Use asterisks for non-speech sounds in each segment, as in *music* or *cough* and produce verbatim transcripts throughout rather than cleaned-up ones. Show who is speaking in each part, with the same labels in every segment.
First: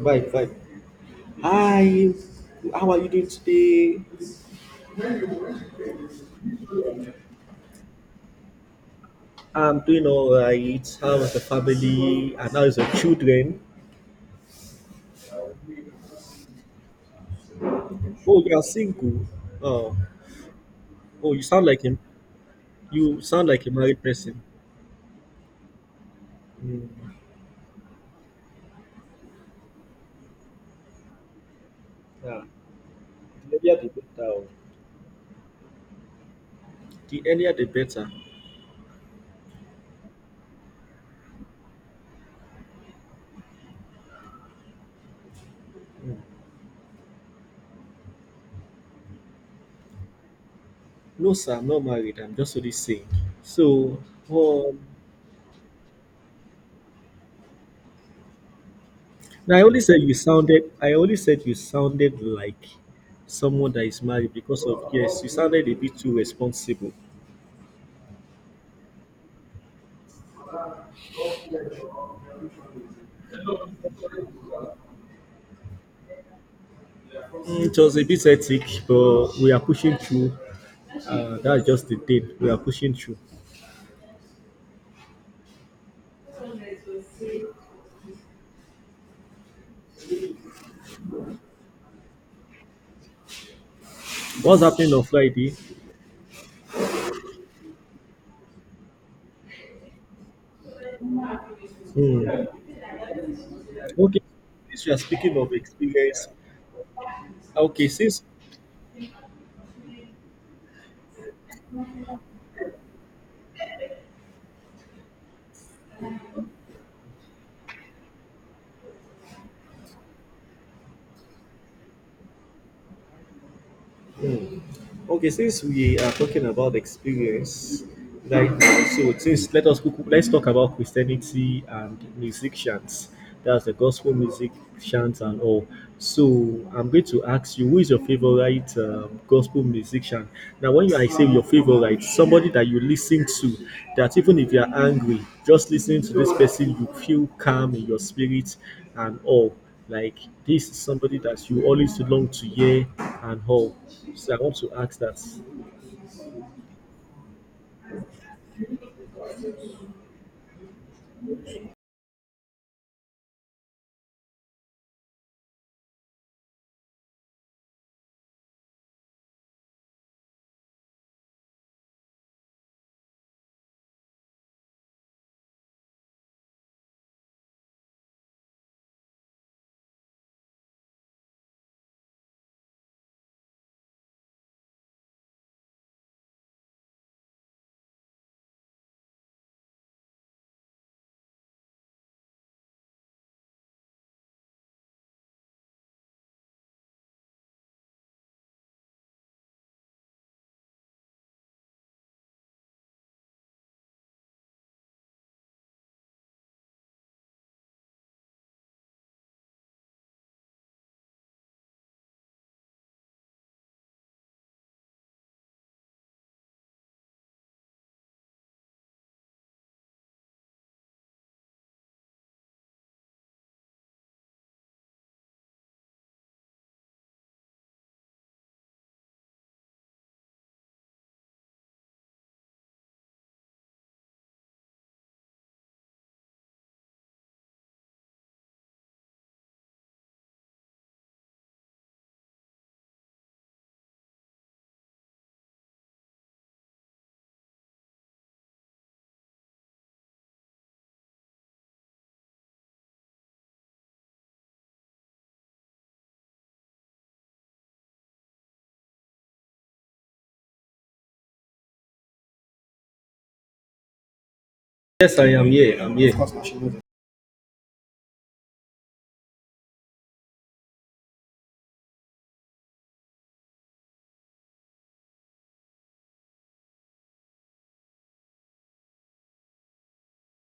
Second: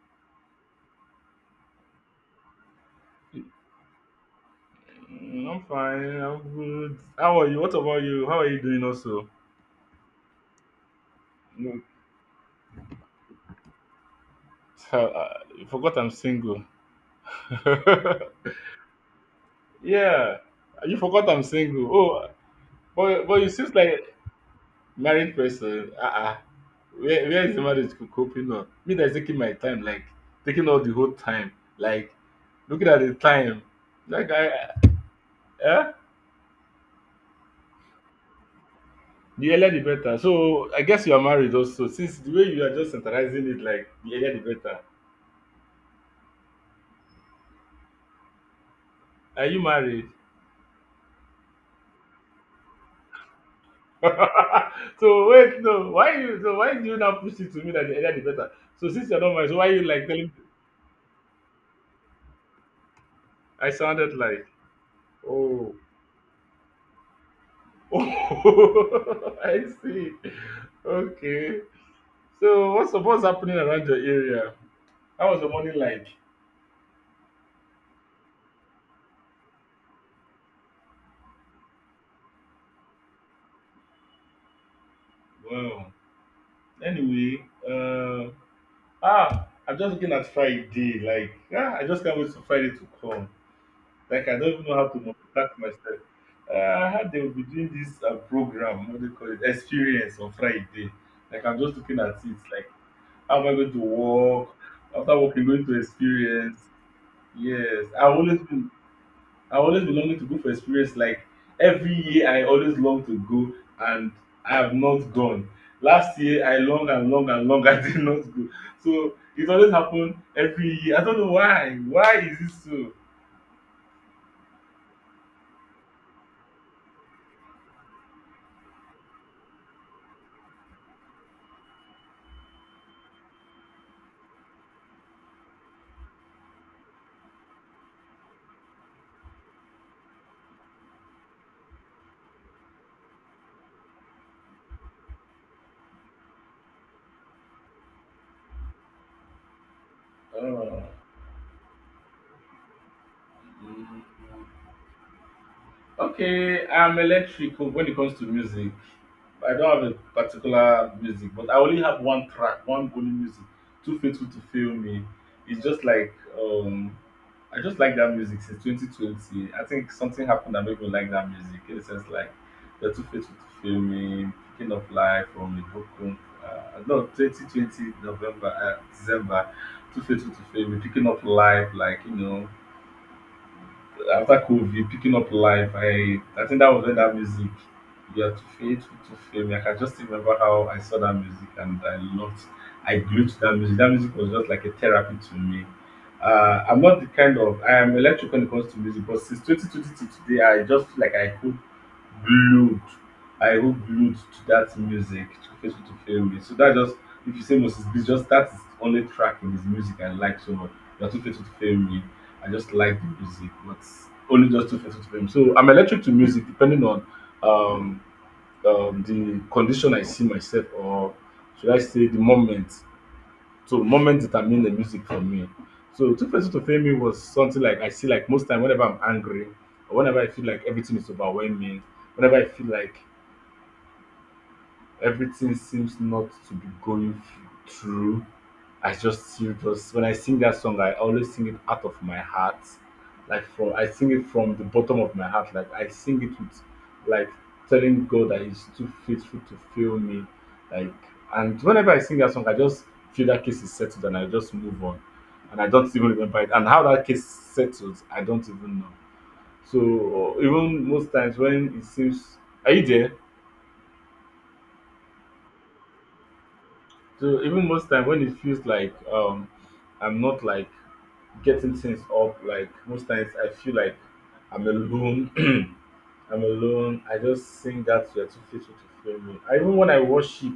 Speaker 1: Bye, bye. Hi, how are you doing today?
Speaker 2: Mm, I'm fine. I'm good. How are you? What about you? How are you doing also?
Speaker 1: I'm doing all right. How is the
Speaker 2: No,
Speaker 1: family? And how is the children?
Speaker 2: *laughs* uh, you forgot I'm single. *laughs*
Speaker 1: Oh, you are single. Oh,
Speaker 2: Yeah, you forgot
Speaker 1: oh,
Speaker 2: I'm
Speaker 1: you sound like
Speaker 2: single.
Speaker 1: him.
Speaker 2: Oh,
Speaker 1: You
Speaker 2: but but
Speaker 1: sound
Speaker 2: you
Speaker 1: like a
Speaker 2: seems
Speaker 1: married
Speaker 2: like
Speaker 1: person.
Speaker 2: married person. Uh-uh.
Speaker 1: Yeah,
Speaker 2: Where where is the marriage co- coping on? Me that's taking my time, like taking all the whole time, like looking at the
Speaker 1: the
Speaker 2: time.
Speaker 1: earlier the better.
Speaker 2: Like
Speaker 1: Oh.
Speaker 2: I, eh?
Speaker 1: The earlier the better.
Speaker 2: The earlier the better. So I guess you are married also, since the way you are just centralizing it, like the earlier the better.
Speaker 1: Mm.
Speaker 2: Are you married?
Speaker 1: No, sir, I'm not married. I'm just only saying. So, um,
Speaker 2: *laughs* So wait, no, why you? So why do you now push it to me that the earlier the better? So since you're not mine, so
Speaker 1: now I
Speaker 2: why
Speaker 1: only
Speaker 2: you
Speaker 1: said
Speaker 2: like
Speaker 1: you
Speaker 2: telling me
Speaker 1: sounded. I only said you sounded like
Speaker 2: I
Speaker 1: someone that is
Speaker 2: sounded
Speaker 1: married
Speaker 2: like?
Speaker 1: because of yes, you sounded
Speaker 2: Oh,
Speaker 1: a bit too responsible.
Speaker 2: *laughs* oh, I see. Okay. So what's what's happening around your area? How was the morning like?
Speaker 1: It was a bit hectic, but we are pushing through. Uh, that's just the thing. We are pushing through.
Speaker 2: Wow. Anyway, uh, ah, I'm just looking at Friday. Like, ah, I just can't wait for Friday to come. Like I don't
Speaker 1: What's
Speaker 2: even know how
Speaker 1: happening
Speaker 2: to
Speaker 1: on
Speaker 2: multitask
Speaker 1: Friday?
Speaker 2: myself. Uh, I had they will be doing this uh, program, what do they call it, experience on Friday. Like I'm just looking at it,
Speaker 1: Hmm.
Speaker 2: like how am I going to
Speaker 1: Okay,
Speaker 2: walk?
Speaker 1: since we are
Speaker 2: After
Speaker 1: speaking
Speaker 2: working,
Speaker 1: of
Speaker 2: going to
Speaker 1: experience,
Speaker 2: experience. Yes,
Speaker 1: okay,
Speaker 2: I
Speaker 1: since
Speaker 2: always been, I always been longing to go for experience. Like every year, I always long to go, and I have not gone. Last year, I long and long and long, *laughs* I did not go. So it always happen every year. I don't know why. Why is it so?
Speaker 1: mm. Okay, since we are talking about experience right now, so since let us let's talk about Christianity and musicians. That's the gospel music chants and all. So I'm going to ask you, who is your favorite um, gospel musician? Now, when you I say your favorite, somebody that you listen to, that even if you are angry, just listening to this person, you feel calm in your spirit and all. Like this is
Speaker 2: Uh,
Speaker 1: somebody that you always long to hear and all. So I
Speaker 2: mm.
Speaker 1: want to ask that.
Speaker 2: Okay, I'm electric when it comes to music. I don't have a particular music, but I only have one track, one only music, Too Faithful to Fail Me. It's just like, um, I just like that music since twenty twenty. I think something happened that made me like that music. In a sense, like, you're Too Faithful to Fail Me, King of Life from Ibokun. Uh, no, twenty twenty November, uh, December, Too Faithful to Fail Me, Picking Up Life, like, you know, after COVID, picking up life, I I think that was when that music you are too faithful to fame. I can just remember how I saw that music and I loved I glued to that music. That music was just like a therapy to me. Uh, I'm not the kind of I am electric when it comes to music, but since twenty twenty to today, I just feel like I could glued. I wrote glued to that music to face me to fail me. So that just if you say Moses Bliss, just that's the only track in his music I like so much. That too faithful to fail me. I just like the music, but only just too faithful to fail me. So I'm electric to music depending on um, um the condition I see myself, or should I say the moment, so moment determine the music for me. So Two Faces to Fame was something like I see like most time whenever I'm angry or whenever I feel like everything is overwhelming, whenever I feel like everything seems not to be going f- through. I just feel just when I sing that song, I always sing it out of my heart, like from I sing it from the bottom of my heart. Like I sing it with, like telling God that He's too faithful to fail me. Like and whenever I sing that song, I just feel that case is settled and I just move on, and I don't even remember it. And how that case settles, I don't even know. So even most times when it seems, are you there?
Speaker 1: Yes, I am here. I'm here.
Speaker 2: So even most time when it feels like um I'm not like getting things up, like most times I feel like I'm alone. *clears throat* I'm alone. I just sing that you're too faithful to fail me. I, even when I worship,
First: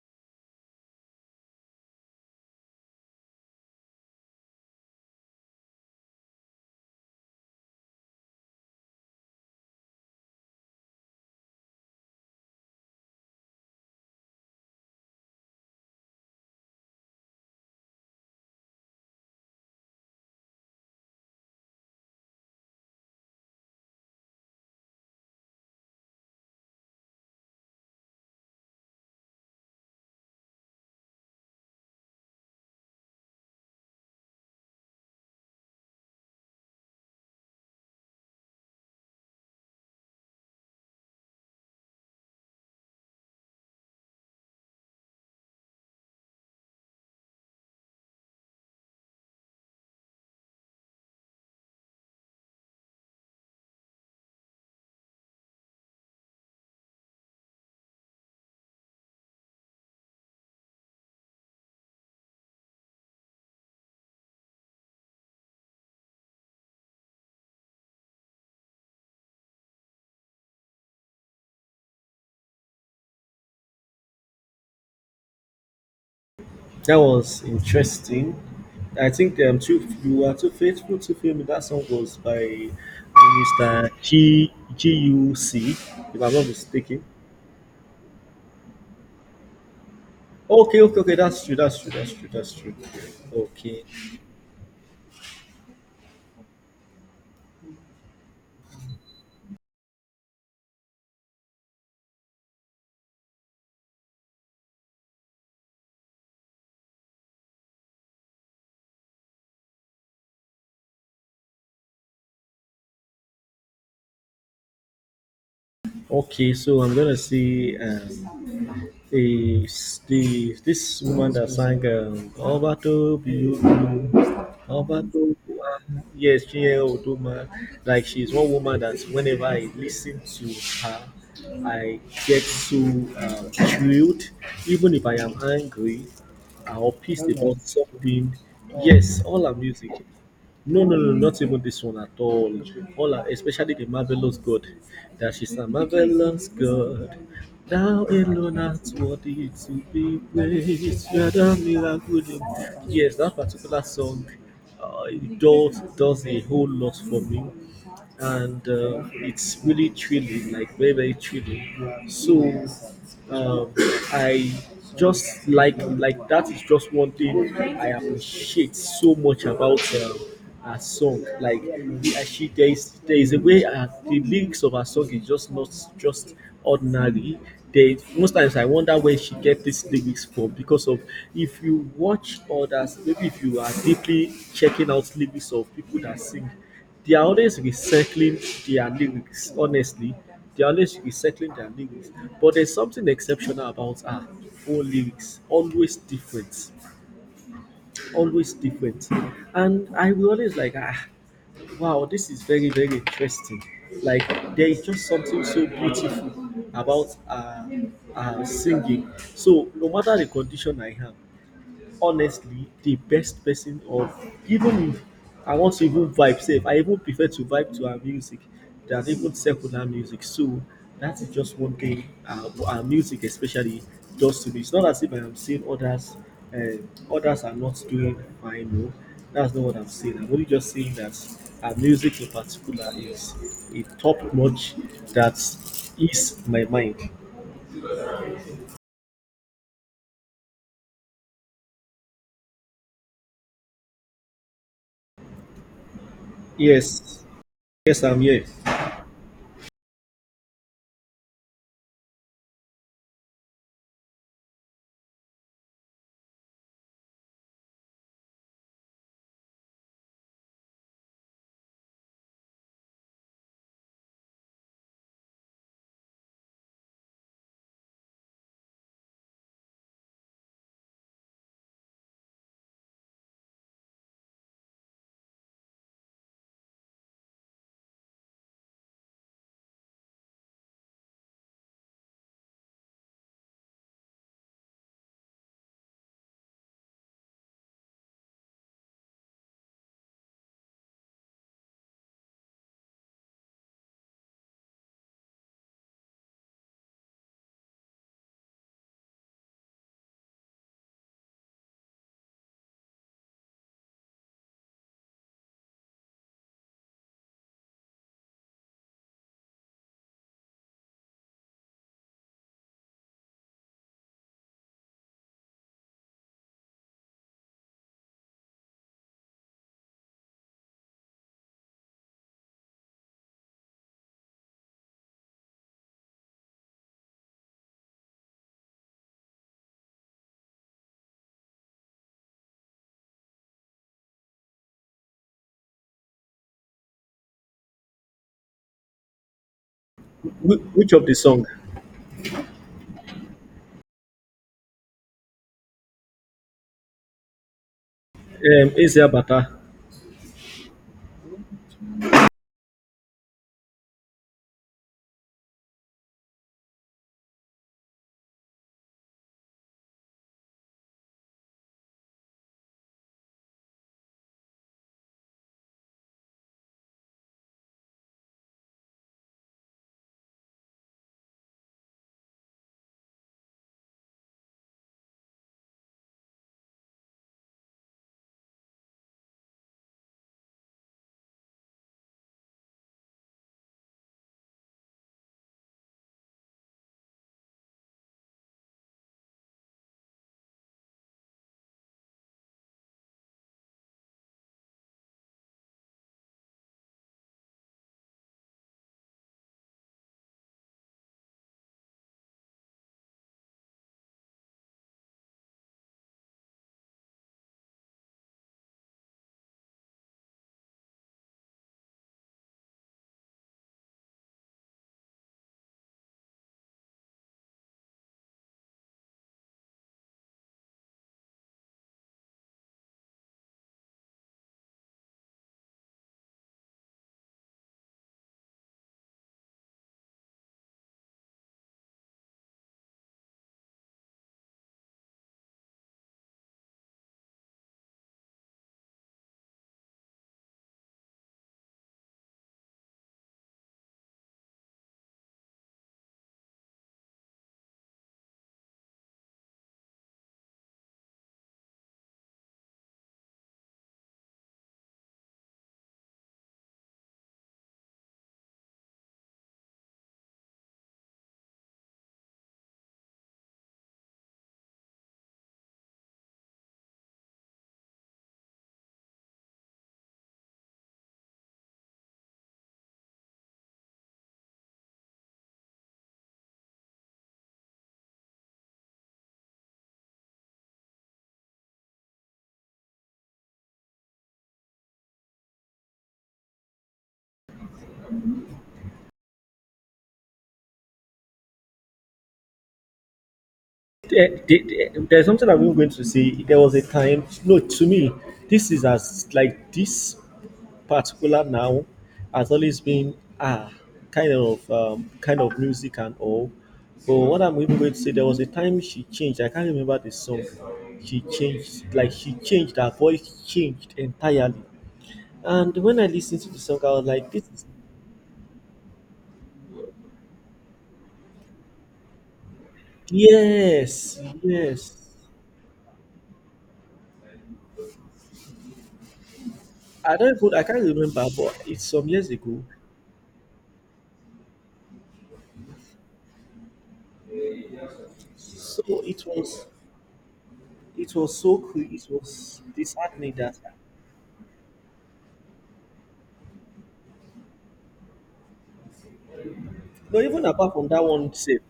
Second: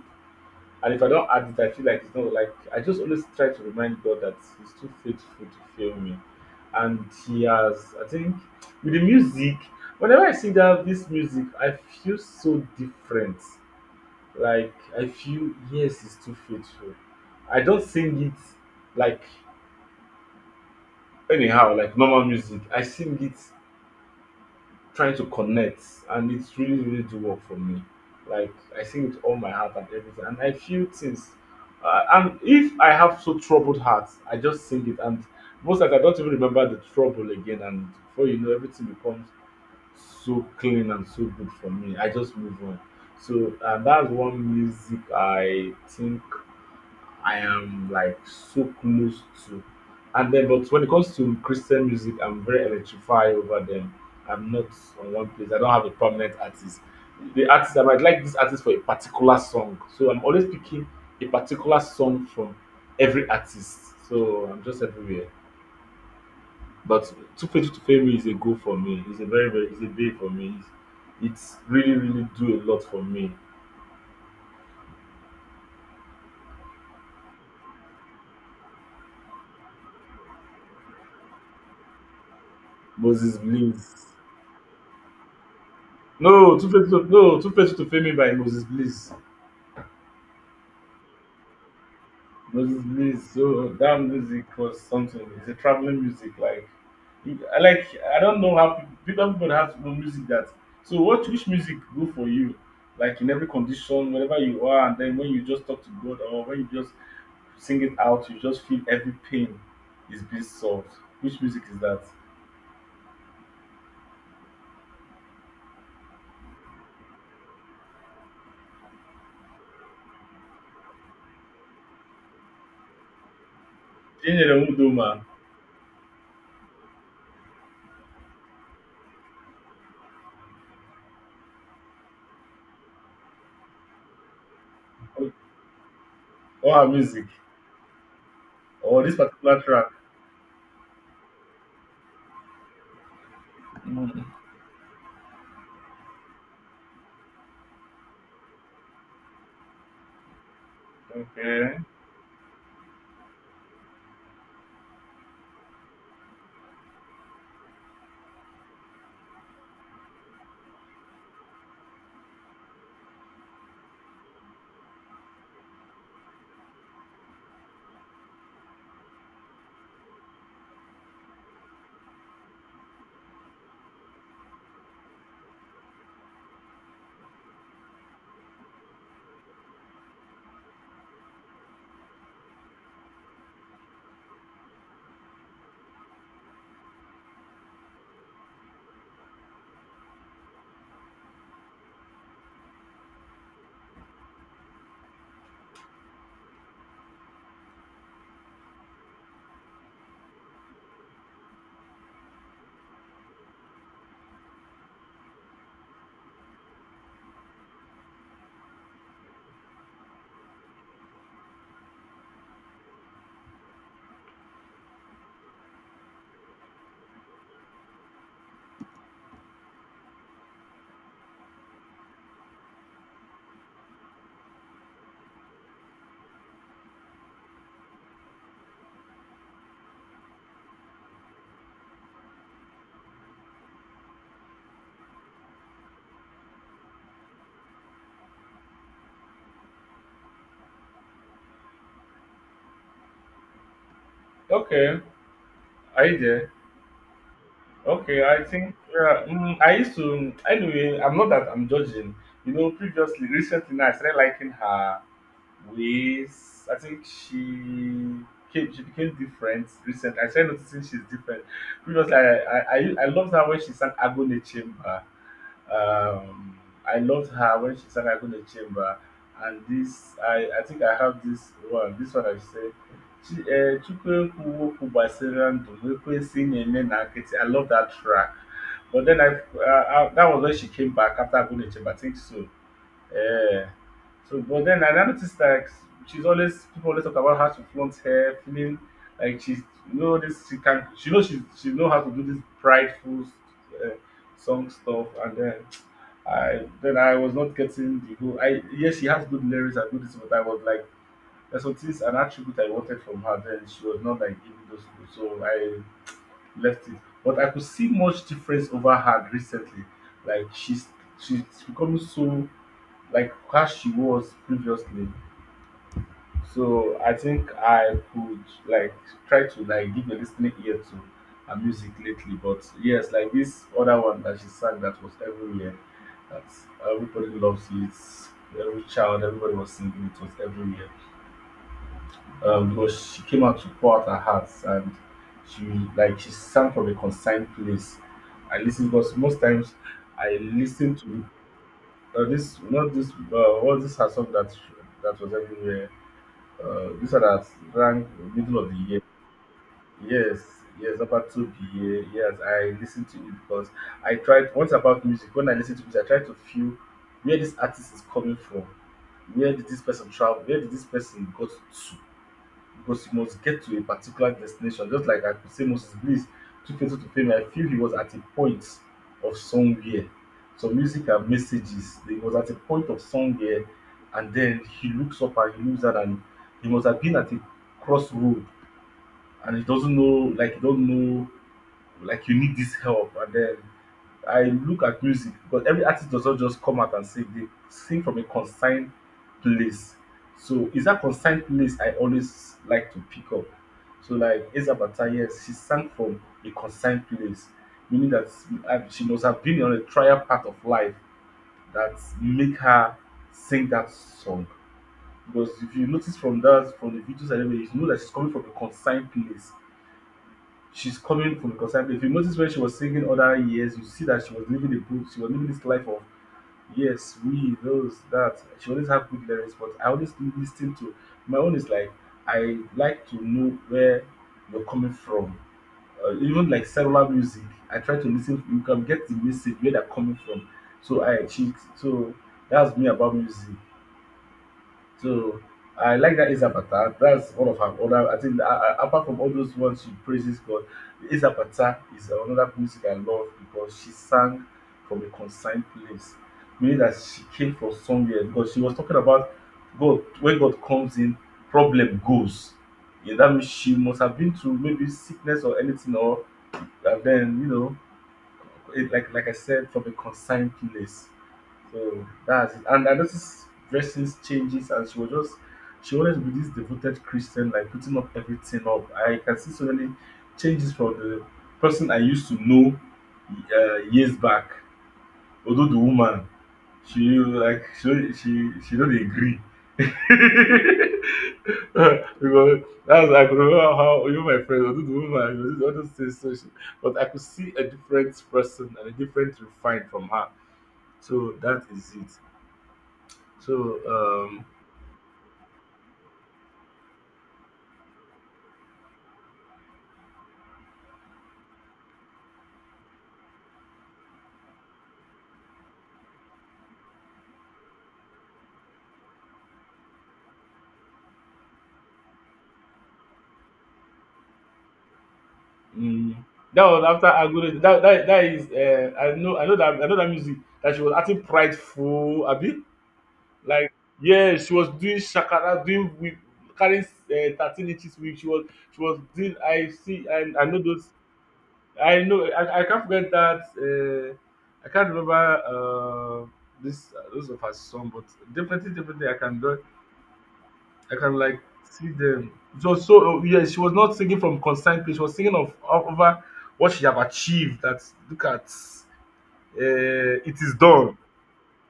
Speaker 2: and if I don't add it, I feel like it's not like I just always try to remind God that He's too faithful to fail me, and He has. I think with the music, whenever I sing that this music, I feel so different. Like I feel yes, it's too faithful. I don't sing it like anyhow, like normal music. I sing it trying to connect, and it's really really do work for me. Like I sing with all my heart and everything, and I feel things. Uh, and if I have so troubled heart, I just sing it, and most times I don't even remember the trouble again. And before you know, everything becomes so clean and so good for me. I just move on. So and that's one music I think I am like so close to. And then, but when it comes to Christian music, I'm very electrified over them. I'm not on one place. I don't have a permanent artist. The artist I might like this artist for a particular song, so I'm always picking a particular song from every artist. So I'm just everywhere. But Too Faithful to Fail Me is a goal for me. It's a very very it's a day for me. It's really really do a lot for me.
Speaker 1: That was interesting. I think um, too, you were too faithful to film. That song was by
Speaker 2: Moses
Speaker 1: Mister
Speaker 2: Bliss.
Speaker 1: G G U C, if I'm not
Speaker 2: No, Too
Speaker 1: mistaken.
Speaker 2: Faithful to, no Too Faithful to Fail Me by Moses Bliss.
Speaker 1: Okay, okay, okay. That's true. That's true. That's true. That's true.
Speaker 2: Mostly, so
Speaker 1: Okay,
Speaker 2: that music was something. It's a traveling music. Like, you- I like. I don't know how people, people people have no music that. So, what which music go for you? Like in every condition, wherever you are, and then when you just talk to God or when you just sing it out, you just feel every pain is being solved. Which music is that?
Speaker 1: okay. So I'm gonna see. Um, the, the this woman that sang um, Ọba tó bí olú,
Speaker 2: Jenny
Speaker 1: Ọba tó
Speaker 2: Udoma
Speaker 1: bí wá, yes, Chinyere Udoma, like she's one woman that whenever I listen to her, I get so um, thrilled, even if I
Speaker 2: or
Speaker 1: am angry
Speaker 2: or
Speaker 1: uh,
Speaker 2: her
Speaker 1: or
Speaker 2: music
Speaker 1: pissed about something.
Speaker 2: or this
Speaker 1: Yes, all her
Speaker 2: particular track?
Speaker 1: music. No, no, no, not even this one at all. All are, especially the
Speaker 2: Mm,
Speaker 1: marvelous God. That she's a marvelous God. Thou alone art worthy to be praised. You are the
Speaker 2: okay,
Speaker 1: miracle. Yes, that particular song, uh, it does does a whole lot for me and uh, it's really thrilling, like very very thrilling. So, um, I just like like that is just one thing I appreciate so much about um, her song. Like uh, she there is there is a way uh, the lyrics of her song is just not just ordinary. They, most times I wonder where she get these lyrics from because of if you watch others, maybe if you are deeply checking out lyrics of people that sing, they are always recycling their lyrics, honestly. They are always recycling their lyrics. But there's something exceptional about her own lyrics. Always different. Always different. And I will always like, ah, wow, this is very, very interesting. Like, there is just something so beautiful about uh, uh, singing. So, no matter the condition I have honestly the best person of even if I want to even vibe safe, I even prefer to vibe to her music than even secular music. So that is just one thing uh, our music especially does to me. It's not as if I am saying others and others are not doing fine. No, that's not what I'm saying. I'm only just saying that our music in particular is a top notch that is my mind.
Speaker 2: okay. Are you there?
Speaker 1: Yes, yes, I'm
Speaker 2: Okay, I
Speaker 1: here.
Speaker 2: think yeah, mm, I used to anyway. I'm not that I'm judging. You know, previously, recently, I started liking her we s- I think she came, she became different recently. I started noticing she's different. Previously, I I, I, I loved her when she sang Agone Chamber. Um, I loved her when she sang Agone Chamber. And this, I, I think I have this one. This one I say, Chi- eh, Chukwuekwu Wokwu ndụ m, ekwesị na-eme na nkịtị. I love that track. But then I, uh, uh that was when she came back after Agone Chamber. I think so. Yeah. So, but then I noticed like she's always people always talk about how she flaunts hair, feeling like she's you know this she can she knows she she know how to do this prideful uh, song stuff, and then I then I was not getting the whole. I yes, she has good lyrics and good this, but I was like there's some things an attribute I wanted from her. Then she was not like giving those, so I left it. But I could see much difference over her recently. Like she's she's becoming so like how she was previously. So I think I could like try to like give a listening ear to her music lately. But yes, like this other one that she sang that was everywhere, that everybody loves it. Every child, everybody was singing it was everywhere. Um, because she came out to pour out her heart and she like she sang from a consigned place. I listen because most times I
Speaker 1: Wh- Which
Speaker 2: listen
Speaker 1: of the
Speaker 2: to
Speaker 1: song?
Speaker 2: uh, this not this uh, what this her song that that was everywhere. Uh, this one that ranked middle
Speaker 1: um,
Speaker 2: of the
Speaker 1: Eze
Speaker 2: year.
Speaker 1: Abata.
Speaker 2: Yes, yes, about two P A. Yes, I listened to it because I tried once about music. When I listen to music, I try to feel where this artist is coming from. Where did this person travel? Where did this person go to? Because you must get to a particular destination. Just like I could say Moses Bliss took Fatal to fame, I feel he was at a point of somewhere. So music and messages, he was at a point of somewhere, and then he looks up and he looks at and he must have been at a crossroad and he doesn't know, like he don't know, like you need this help, and then I look at music because every artist does not just come out and sing, they sing from a consigned place. So it's that consigned place I always like to pick up. So like Esa Bata, yes, she sang from a consigned place, meaning that uh, she must have been on a trial path of life that make her sing that song. Because if you notice from that, from the videos and everything, you know that she's coming from a consigned place she's coming from concern. If you notice when she was singing other years, you see that she was living the book. She was living this life of yes, we, those, that. She always have good lyrics, but I always listen to my own is like I like to know where you're coming from. Uh, even like cellular music, I try to listen. You can get the message where they're coming from. So I she so that's me about music. So I like that Isapata. That's one of her other. I think uh, uh, apart from all those ones she praises God, Isapata is another music I love because she sang from a consigned place, meaning that she came from somewhere. Because she was talking about God. When God comes in, problem goes. Yeah, that means she must have been through maybe sickness or anything, or and then you know, it, like like I said, from a consigned place. So that's it. And I noticed dressings changes, and she was just she always be this devoted Christian, like putting up everything up. I can see so many changes from the person I used to know uh, years back. Although the woman, she like she she she don't agree. *laughs* because that's I could remember how you my friend, although the woman, you know, all those things. So she, but I could see a different person and a different refine from her. So that is it. So
Speaker 1: There,
Speaker 2: um,
Speaker 1: there- there's something I'm even going to say. There was a time, no, to me, this is as like this particular now has always been ah kind of um, kind of music and all. But what I'm even going to say, there was a time she changed. I can't remember the song. She changed, like she changed her voice, changed entirely. And when I
Speaker 2: mm,
Speaker 1: listened to the
Speaker 2: that
Speaker 1: song,
Speaker 2: was
Speaker 1: I was
Speaker 2: after
Speaker 1: like, this
Speaker 2: Agolo.
Speaker 1: is
Speaker 2: That that that is uh, I know I know that I know that music that she was acting prideful, Abi. Like
Speaker 1: yes,
Speaker 2: yeah, she was
Speaker 1: yes.
Speaker 2: doing shakara, doing with carrying uh, thirteen inches whip. She was she was doing. I see
Speaker 1: I
Speaker 2: and
Speaker 1: don't
Speaker 2: I, I
Speaker 1: even,
Speaker 2: know
Speaker 1: I can't
Speaker 2: those.
Speaker 1: remember, but it's
Speaker 2: I
Speaker 1: some
Speaker 2: know
Speaker 1: years
Speaker 2: I,
Speaker 1: ago.
Speaker 2: I can't forget that. Uh, I can't remember uh, this uh, those of her song, but definitely
Speaker 1: So
Speaker 2: definitely I
Speaker 1: it
Speaker 2: can
Speaker 1: was
Speaker 2: I can
Speaker 1: it was
Speaker 2: like
Speaker 1: so cool.
Speaker 2: see
Speaker 1: It
Speaker 2: them.
Speaker 1: was
Speaker 2: It was so uh,
Speaker 1: disheartening
Speaker 2: yeah,
Speaker 1: that
Speaker 2: she was not singing from consigned place. She was singing of of- over what she have achieved. That look at uh,
Speaker 1: no,
Speaker 2: it
Speaker 1: even
Speaker 2: is
Speaker 1: apart from
Speaker 2: done.
Speaker 1: that one safe.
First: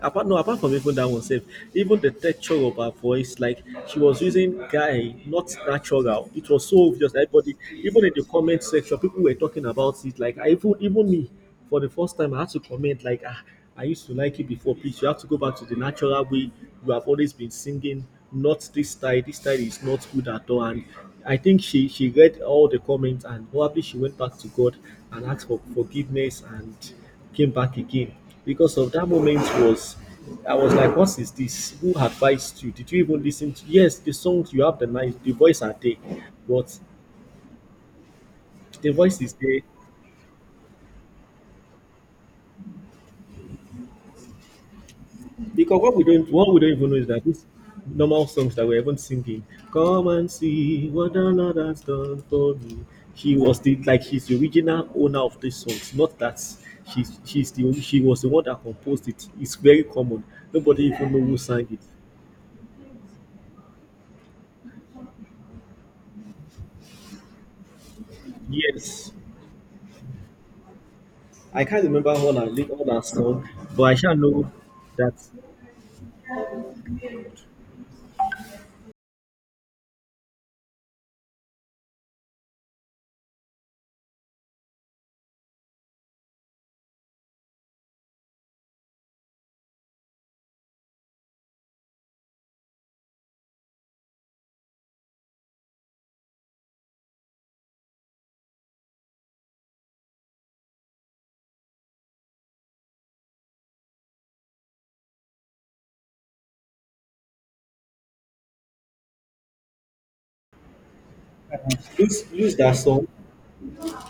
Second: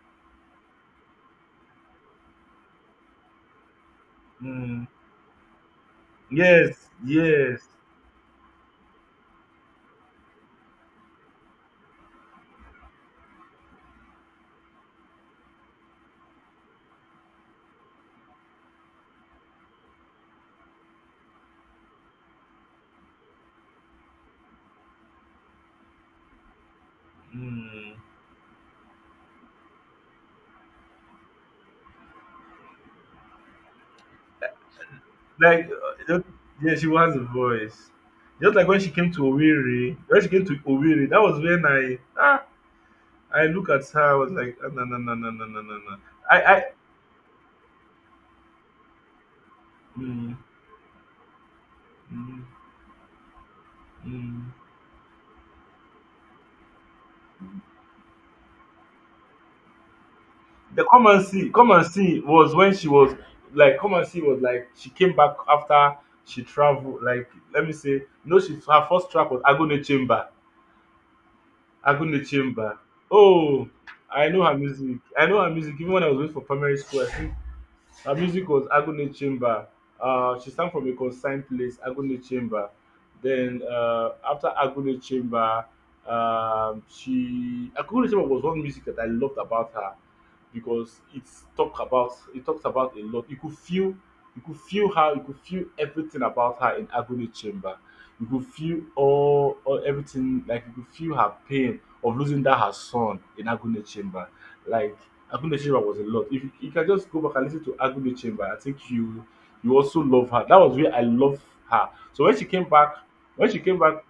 Speaker 1: Apart no, apart from even that one safe, even the texture of her voice, like she was using
Speaker 2: Mm,
Speaker 1: guy, not natural. It was
Speaker 2: yes,
Speaker 1: so obvious. Everybody,
Speaker 2: yes.
Speaker 1: even in the comment section, people were talking about it. Like I even even me, for the first time, I had to comment like, ah, I used to like it before. Please, you have to go back to the natural way you have always been singing. Not this style. This style is not good at all. And I think she she read all the comments and probably she went back to God and asked for forgiveness and came back
Speaker 2: Mm.
Speaker 1: again. Because of that moment was I was like, what is this? Who advised you? Did you even listen to yes, the songs you have the nice the voice
Speaker 2: Like
Speaker 1: are
Speaker 2: uh,
Speaker 1: there,
Speaker 2: that- yeah,
Speaker 1: but
Speaker 2: she has a voice. Just like when she
Speaker 1: the
Speaker 2: came to
Speaker 1: voice is there.
Speaker 2: Owerri, when she came to Owerri, that was when I ah I look at her. I was like ah, no no no no no no no
Speaker 1: Because what
Speaker 2: no.
Speaker 1: we don't
Speaker 2: I
Speaker 1: what we
Speaker 2: I
Speaker 1: don't even know is that these normal songs that we're even singing, come and
Speaker 2: mm,
Speaker 1: see what another's done
Speaker 2: mm,
Speaker 1: for me. He was the like he's the
Speaker 2: mm.
Speaker 1: original owner of these songs, not that she's she's the only she was the one that composed it. It's very common.
Speaker 2: The
Speaker 1: Nobody
Speaker 2: Come
Speaker 1: even know
Speaker 2: and
Speaker 1: who
Speaker 2: See,
Speaker 1: sang
Speaker 2: Come
Speaker 1: it.
Speaker 2: and See was when she was like Come and See was like she came back after she traveled. Like let me say, no, she her first
Speaker 1: Yes.
Speaker 2: track was Agune Chamber.
Speaker 1: I can't remember
Speaker 2: Agune
Speaker 1: all that, li-
Speaker 2: Chamber.
Speaker 1: all that song,
Speaker 2: Oh,
Speaker 1: but I shall
Speaker 2: I know
Speaker 1: know
Speaker 2: her music.
Speaker 1: that
Speaker 2: I know her music. Even when I was waiting for primary school, I still her music was Agony Chamber. Uh, she sang from a consigned place, Agony Chamber. Then uh, after Agony Chamber, um, she Agony Chamber was one music that I loved about her because it's talk about it talks about a lot. You could feel you could feel her, you could feel everything about her in Agony Chamber. You could feel all, all everything, like you could feel her pain of losing that her son in Agony Chamber. Like Agunde Chamber was a lot. If you, you can just go back and listen to Agunde Chamber, I think you you also love her. That was where I love her. So
Speaker 1: lose
Speaker 2: when she
Speaker 1: lose
Speaker 2: came
Speaker 1: that
Speaker 2: back,
Speaker 1: son.
Speaker 2: when she came back,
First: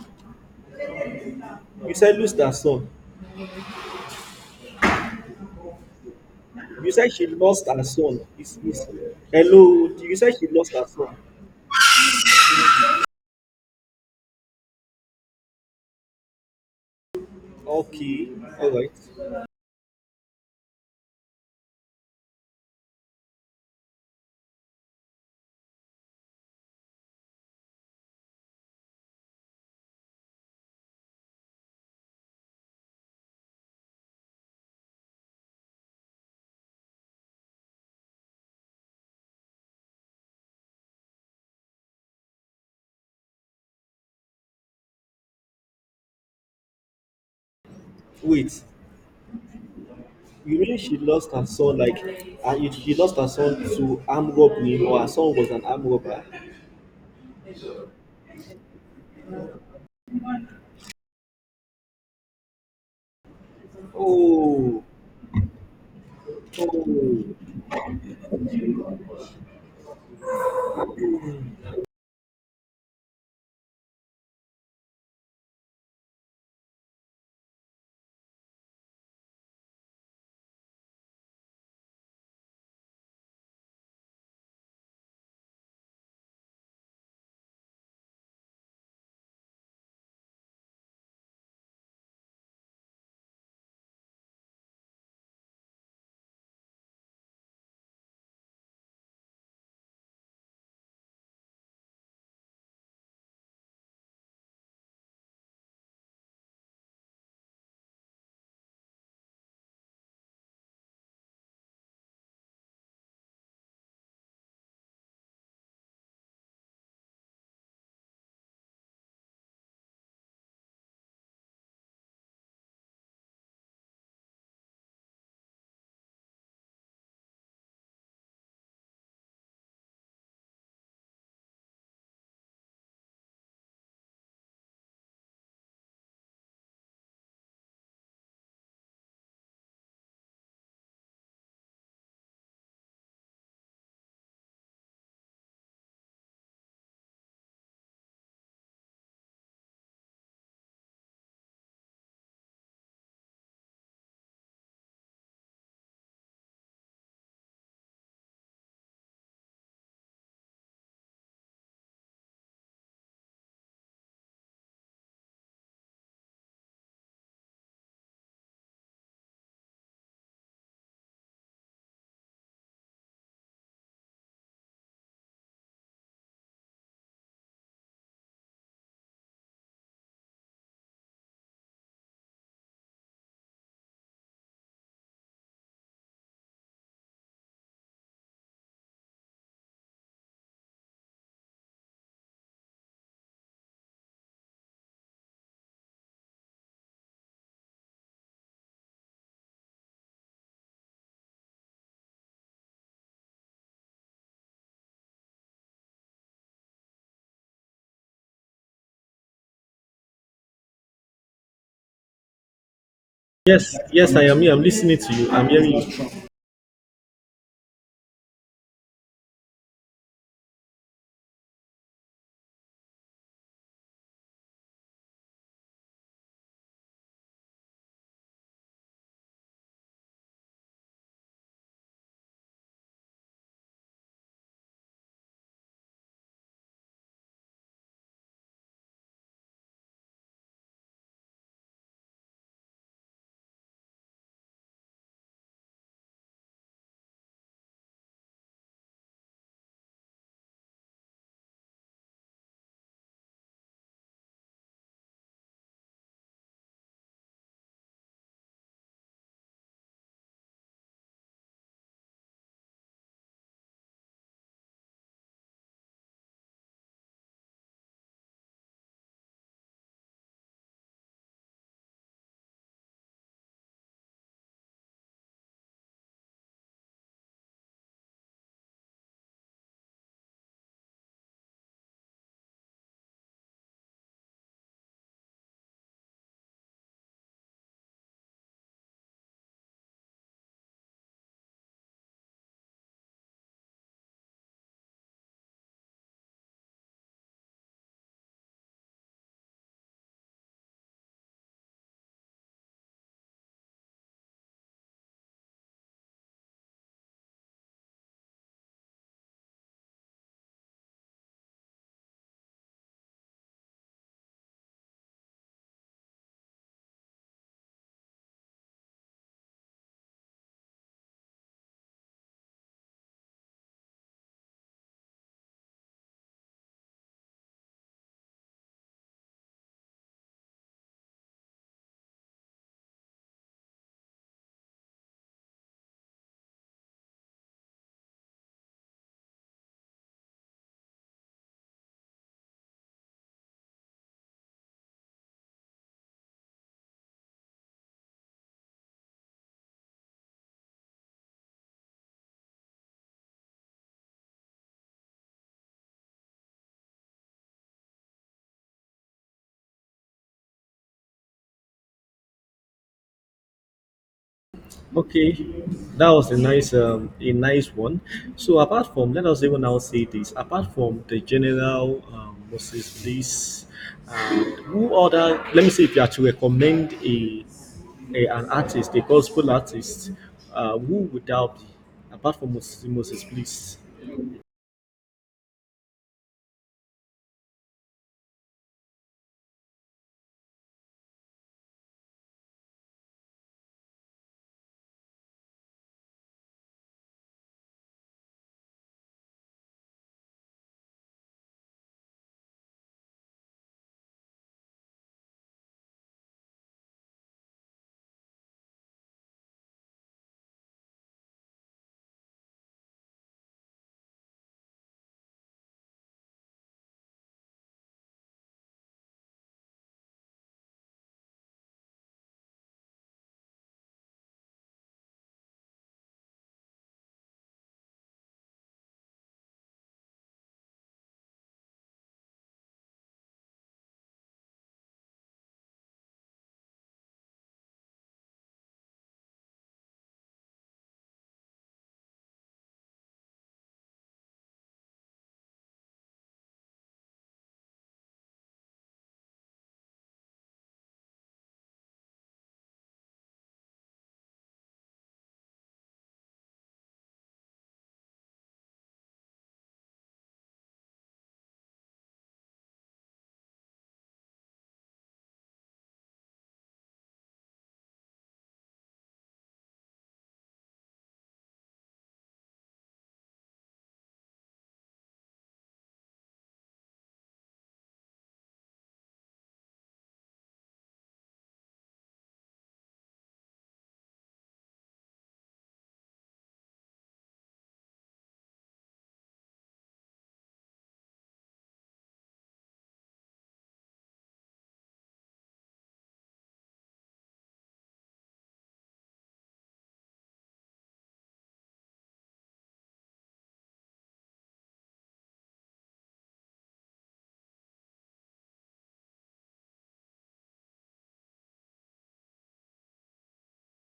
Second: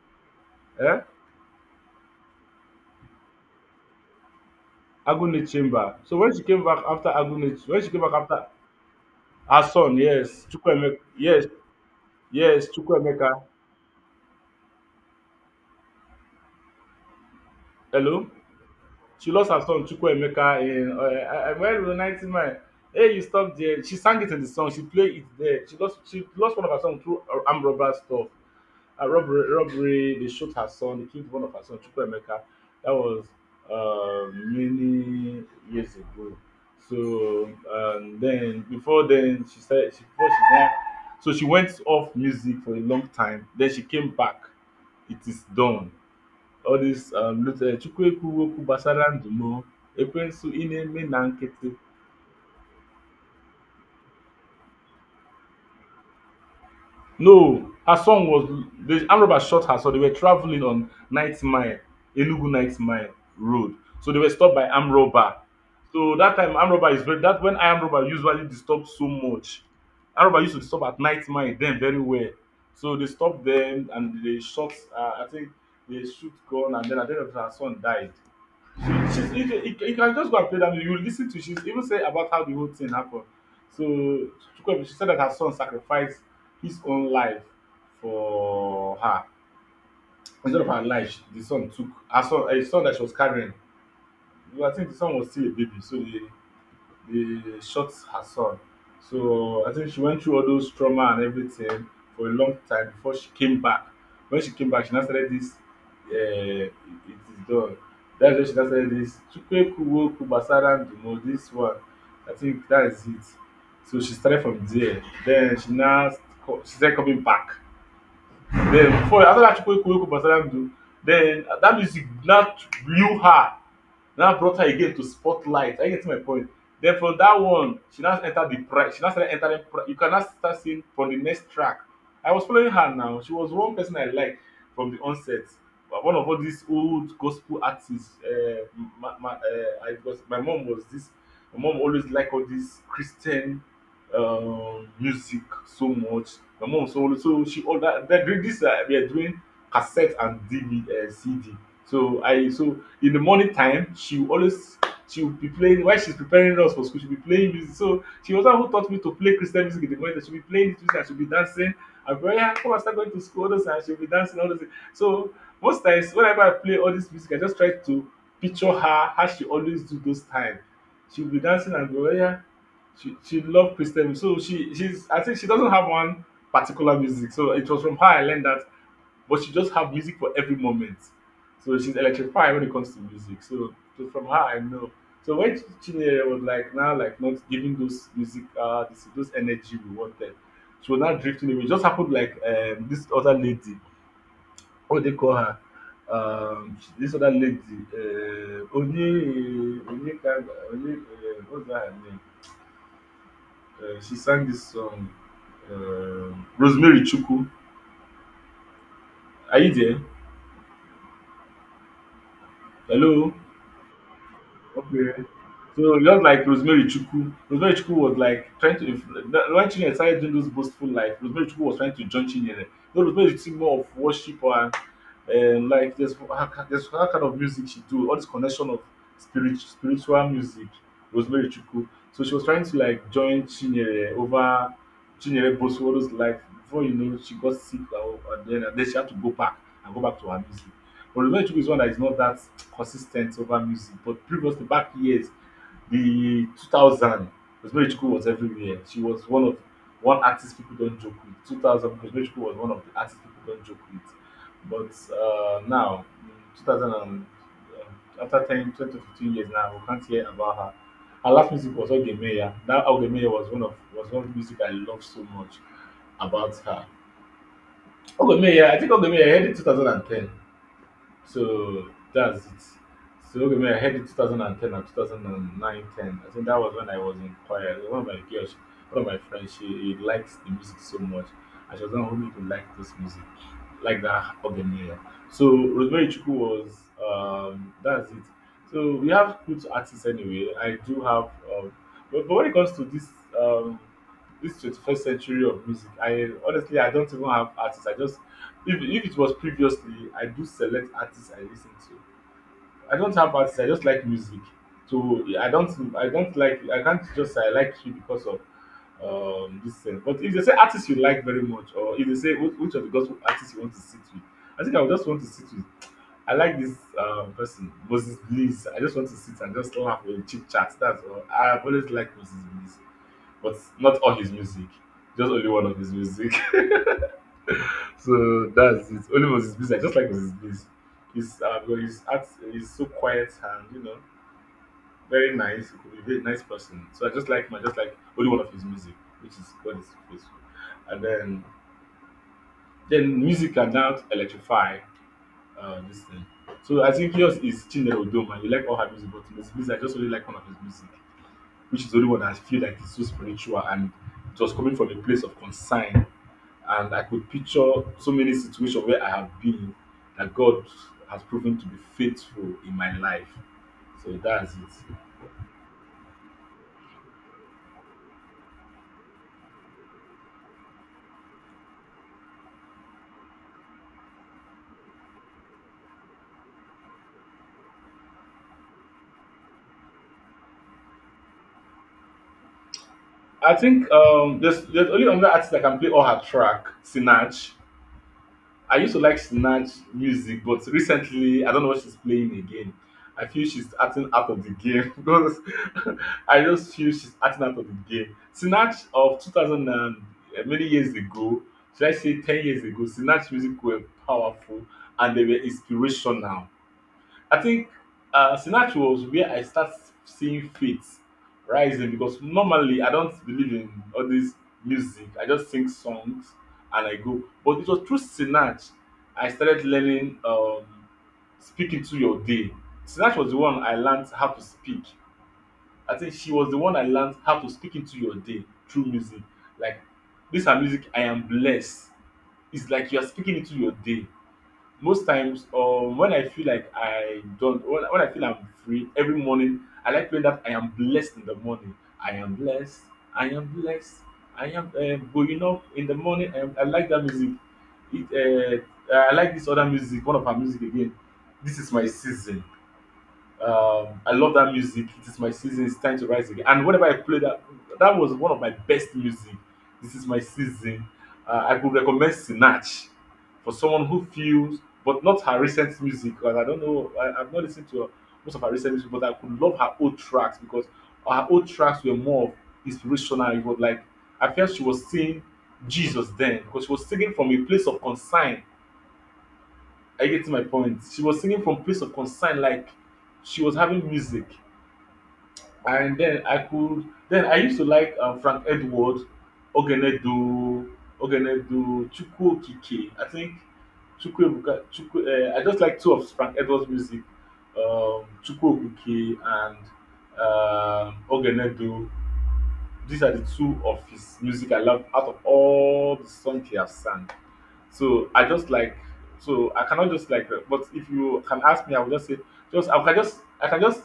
Speaker 2: eh,
Speaker 1: You said lose that son.
Speaker 2: Agunde Chamber. So when she came back
Speaker 1: You
Speaker 2: after
Speaker 1: said she
Speaker 2: Agunde,
Speaker 1: lost
Speaker 2: when
Speaker 1: her
Speaker 2: she came back
Speaker 1: son.
Speaker 2: after
Speaker 1: It's, it's,
Speaker 2: her
Speaker 1: hello,
Speaker 2: son,
Speaker 1: you said
Speaker 2: yes,
Speaker 1: she lost her
Speaker 2: Chukwuemeka,
Speaker 1: son.
Speaker 2: yes, yes, Chukwuemeka. Hello,
Speaker 1: Okay, all right.
Speaker 2: she lost her son Chukwuemeka in uh, I, I, when the ninety-nine. Hey, you stop there. She sang it in the song. She played it there. She lost. She lost one of her songs through uh, armed robber stuff. A robbery, robbery. They shot her son. They killed one of her son, Chukwuemeka. That was uh, many years ago. So um, then, before then, she started. She, before she died, so she went off music for a long time. Then she came back. It is done. All this um, Chukweku
Speaker 1: Wait,
Speaker 2: Woku Basara Ndumo, Ekwensu
Speaker 1: you
Speaker 2: Ine
Speaker 1: mean she
Speaker 2: Me Na
Speaker 1: lost her
Speaker 2: Nkịtị.
Speaker 1: son? Like, uh, you- she lost her son to arm robbery, or her son was an arm robber?
Speaker 2: No, her son was the armed robbers shot her. So they were traveling on Night Mile, Enugu Night Mile Road. So they were stopped by
Speaker 1: Oh,
Speaker 2: armed robber. So that time armed robber is very
Speaker 1: oh.
Speaker 2: that when armed robber usually disturb so much. Armed robber used to disturb at night mile them very well. So they stopped them and they shot. Uh, I think they shoot gun, and then at the her son died. She she, you can you can you can just go and play that music. You listen to she even say about how the whole thing happened. So Chukwuemeka, she said that her son sacrificed his own life for her instead of her life. She, the son took her son A son that she was carrying. I think the son was still a baby, so the they shot her son. So I think she went through all those trauma and everything for a long time before she came back. When she came back, she now started this. Uh, it it is done. That's when she now started this. Chukwe Chukwuekuwo kubasaran Ndumo. This one, I think that is it. So she started from there. Then she now co- she started coming back. Then before after that Chukwuekuwo kubasaran Ndumo, then that music now blew her now brought her again to spotlight. I get to my point. Then from that one, she now entered the price. She now started entering. Pri- you can now start seeing from the next track. I was following her now. She was one person I liked from the onset. But one of all these old gospel artists. Uh, my, my, uh, I was, my mom was this. My mom always liked all this Christian um, music so much. My mom so so she all That, That this uh, we are doing cassette and D V D, uh, C D. So I so in the morning time, she will always she will be playing while she's preparing us for school. She'll be playing music. So she was the one who taught me to play Christian music in the morning. She'll be playing this music and she'll be dancing. I'll be like, yeah, come and start going to school, all those, and she'll be dancing, all those things. So most times whenever I play all this music, I just try to picture her how she always do those times. She'll be dancing and go, yeah. She she loved Christian music. So she she's I think she doesn't have one particular music. So it was from her I learned that, but she just have music for every moment. So she's electrified when it comes to music. So, so from her, I know. So when Ch- Chinyere was like now like not giving those music uh this, those energy we wanted, she was not drifting away. It just happened like um, this other lady, what they call her, um, she- this other lady, uh, Oni Oni Kanga, Oni uh, what's that her name? Uh, she sang this song, um, Rosemary Chuku. Are you there? Hello.
Speaker 1: Yes, yes, I am here. I'm listening to
Speaker 2: Okay.
Speaker 1: you. I'm hearing
Speaker 2: So
Speaker 1: you.
Speaker 2: just like Rosemary Chukwu, Rosemary Chukwu was like trying to influ- that- when Chinyere started doing those boastful life, Rosemary Chukwu was trying to join Chinyere. So Rosemary is more of worship and um, like there's her- there's her kind of music she do, all this connection of spirit spiritual music, Rosemary Chukwu. So she was trying to like join Chinyere over Chinyere boastful all those life. Before you know, she got sick, and and then, and then she had to go back and go back to her music. But Rosemary Chukwu is one that is not that consistent over music, but previously back years the two thousand Rosmerichukwu was everywhere. She was one of one artist people don't joke with. two thousand Rosmerichukwu was one of the artists people don't joke with. But uh, now, in two thousand and, uh, after ten, ten to fifteen years now, we can't hear about her. Her last music was Ogemeya. That Ogemeya was one of was one of the music I loved so much about her. Ogemeya, I think Ogemeya I heard in two thousand ten. So that's it. So okay, I had it twenty ten and ten and two thousand and nine, ten. I think that was when I was in choir. One of my girls, one of my friends, she, she likes the music so much. And she was the one who made me like this music, like that organ here. So Rosemary Chuku was, um, that's it. So we have good artists anyway. I do have, um, but, but when it comes to this, um, this twenty-first century of music, I honestly, I don't even have artists. I just if if it was previously, I do select artists I listen to. I don't have artists. I just like music. So I don't I don't like I can't just say I like you because of um this thing. But if they say artists you like very much, or if they say, "Wh- which of the gospel artists you want to sit with, I think I would just want to sit with. I like this um, person Moses Bliss. I just want to sit and just laugh and chit chat. That's all. I've always liked Moses Bliss, but not all his music. Just only one of his music. *laughs* So that's it. Only was his business. I just like was his business. He's uh, because he's act, he's so quiet and you know very nice. He could be a very nice person. So I just like him. I just like only one of his music, which is God is faithful. And then then music can now electrify uh, this thing. So I think yours is Chinelo Doma. You like all her music, but his music I just really like one of his music, which is the only one that I feel like is so spiritual and it was coming from a place of concern and I could picture so many situations where I have been that God has proven to be faithful in my life. So that's it.
Speaker 1: Okay, that was a nice um, a nice one. So apart from, let us even now say this. Apart from the general um, Moses Bliss, um, who other? Let me see if you are to recommend a, a an artist, a gospel artist, uh, who would that be? Apart from Moses, Moses
Speaker 2: I
Speaker 1: Bliss.
Speaker 2: think um, there's there's only another artist that can play all her track, Sinach. I used to like snatch music, but recently I don't know what she's playing again. I feel she's acting out of the game *laughs* because I just feel she's acting out of the game. Snatch of two thousand and eh, many years ago, should I say ten years ago, Snatch music were powerful and they were inspirational. I think uh, Sinach was where I start seeing faith rising because normally I don't believe in all this music. I just sing songs and I go. But it was through Sinach I started learning um, speaking to your day. Sinach was the one I learned how to speak. I think she was the one I learned how to speak into your day through music. Like this her music, I am blessed. It's like you are speaking into your day. Most times, um, when I feel like I don't, when, when I feel I'm free every morning, I like playing that I am blessed in the morning. I am blessed. I am blessed. I am uh, going up in the morning. I, am, I like that music. It, uh, I like this other music, one of her music again. This is my season. Um, I love that music. It is my season. It's time to rise again. And whenever I play that, that was one of my best music. This is my season. Uh, I could recommend Sinach for someone who feels, but not her recent music because I don't know. I, I've not listened to most of her recent music, but I could love her old tracks because her old tracks were more of inspirational. It was like I felt she was seeing Jesus then because she was singing from a place of concern. I get to my point. She was singing from place of concern, like she was having music and then I could then I used to like um, Frank Edwards, Ogenedo, Ogenedo, Chukwu Okike. I think Chukwu Ebuka, Chukwu. Uh, I just like two of Frank Edwards' music, um, Chukwu Okike and um, Ogenedo. These are the two of his music I love out of all the songs he has sung. So I just like so I cannot just like uh, but if you can ask me, I will just say just I can just I can just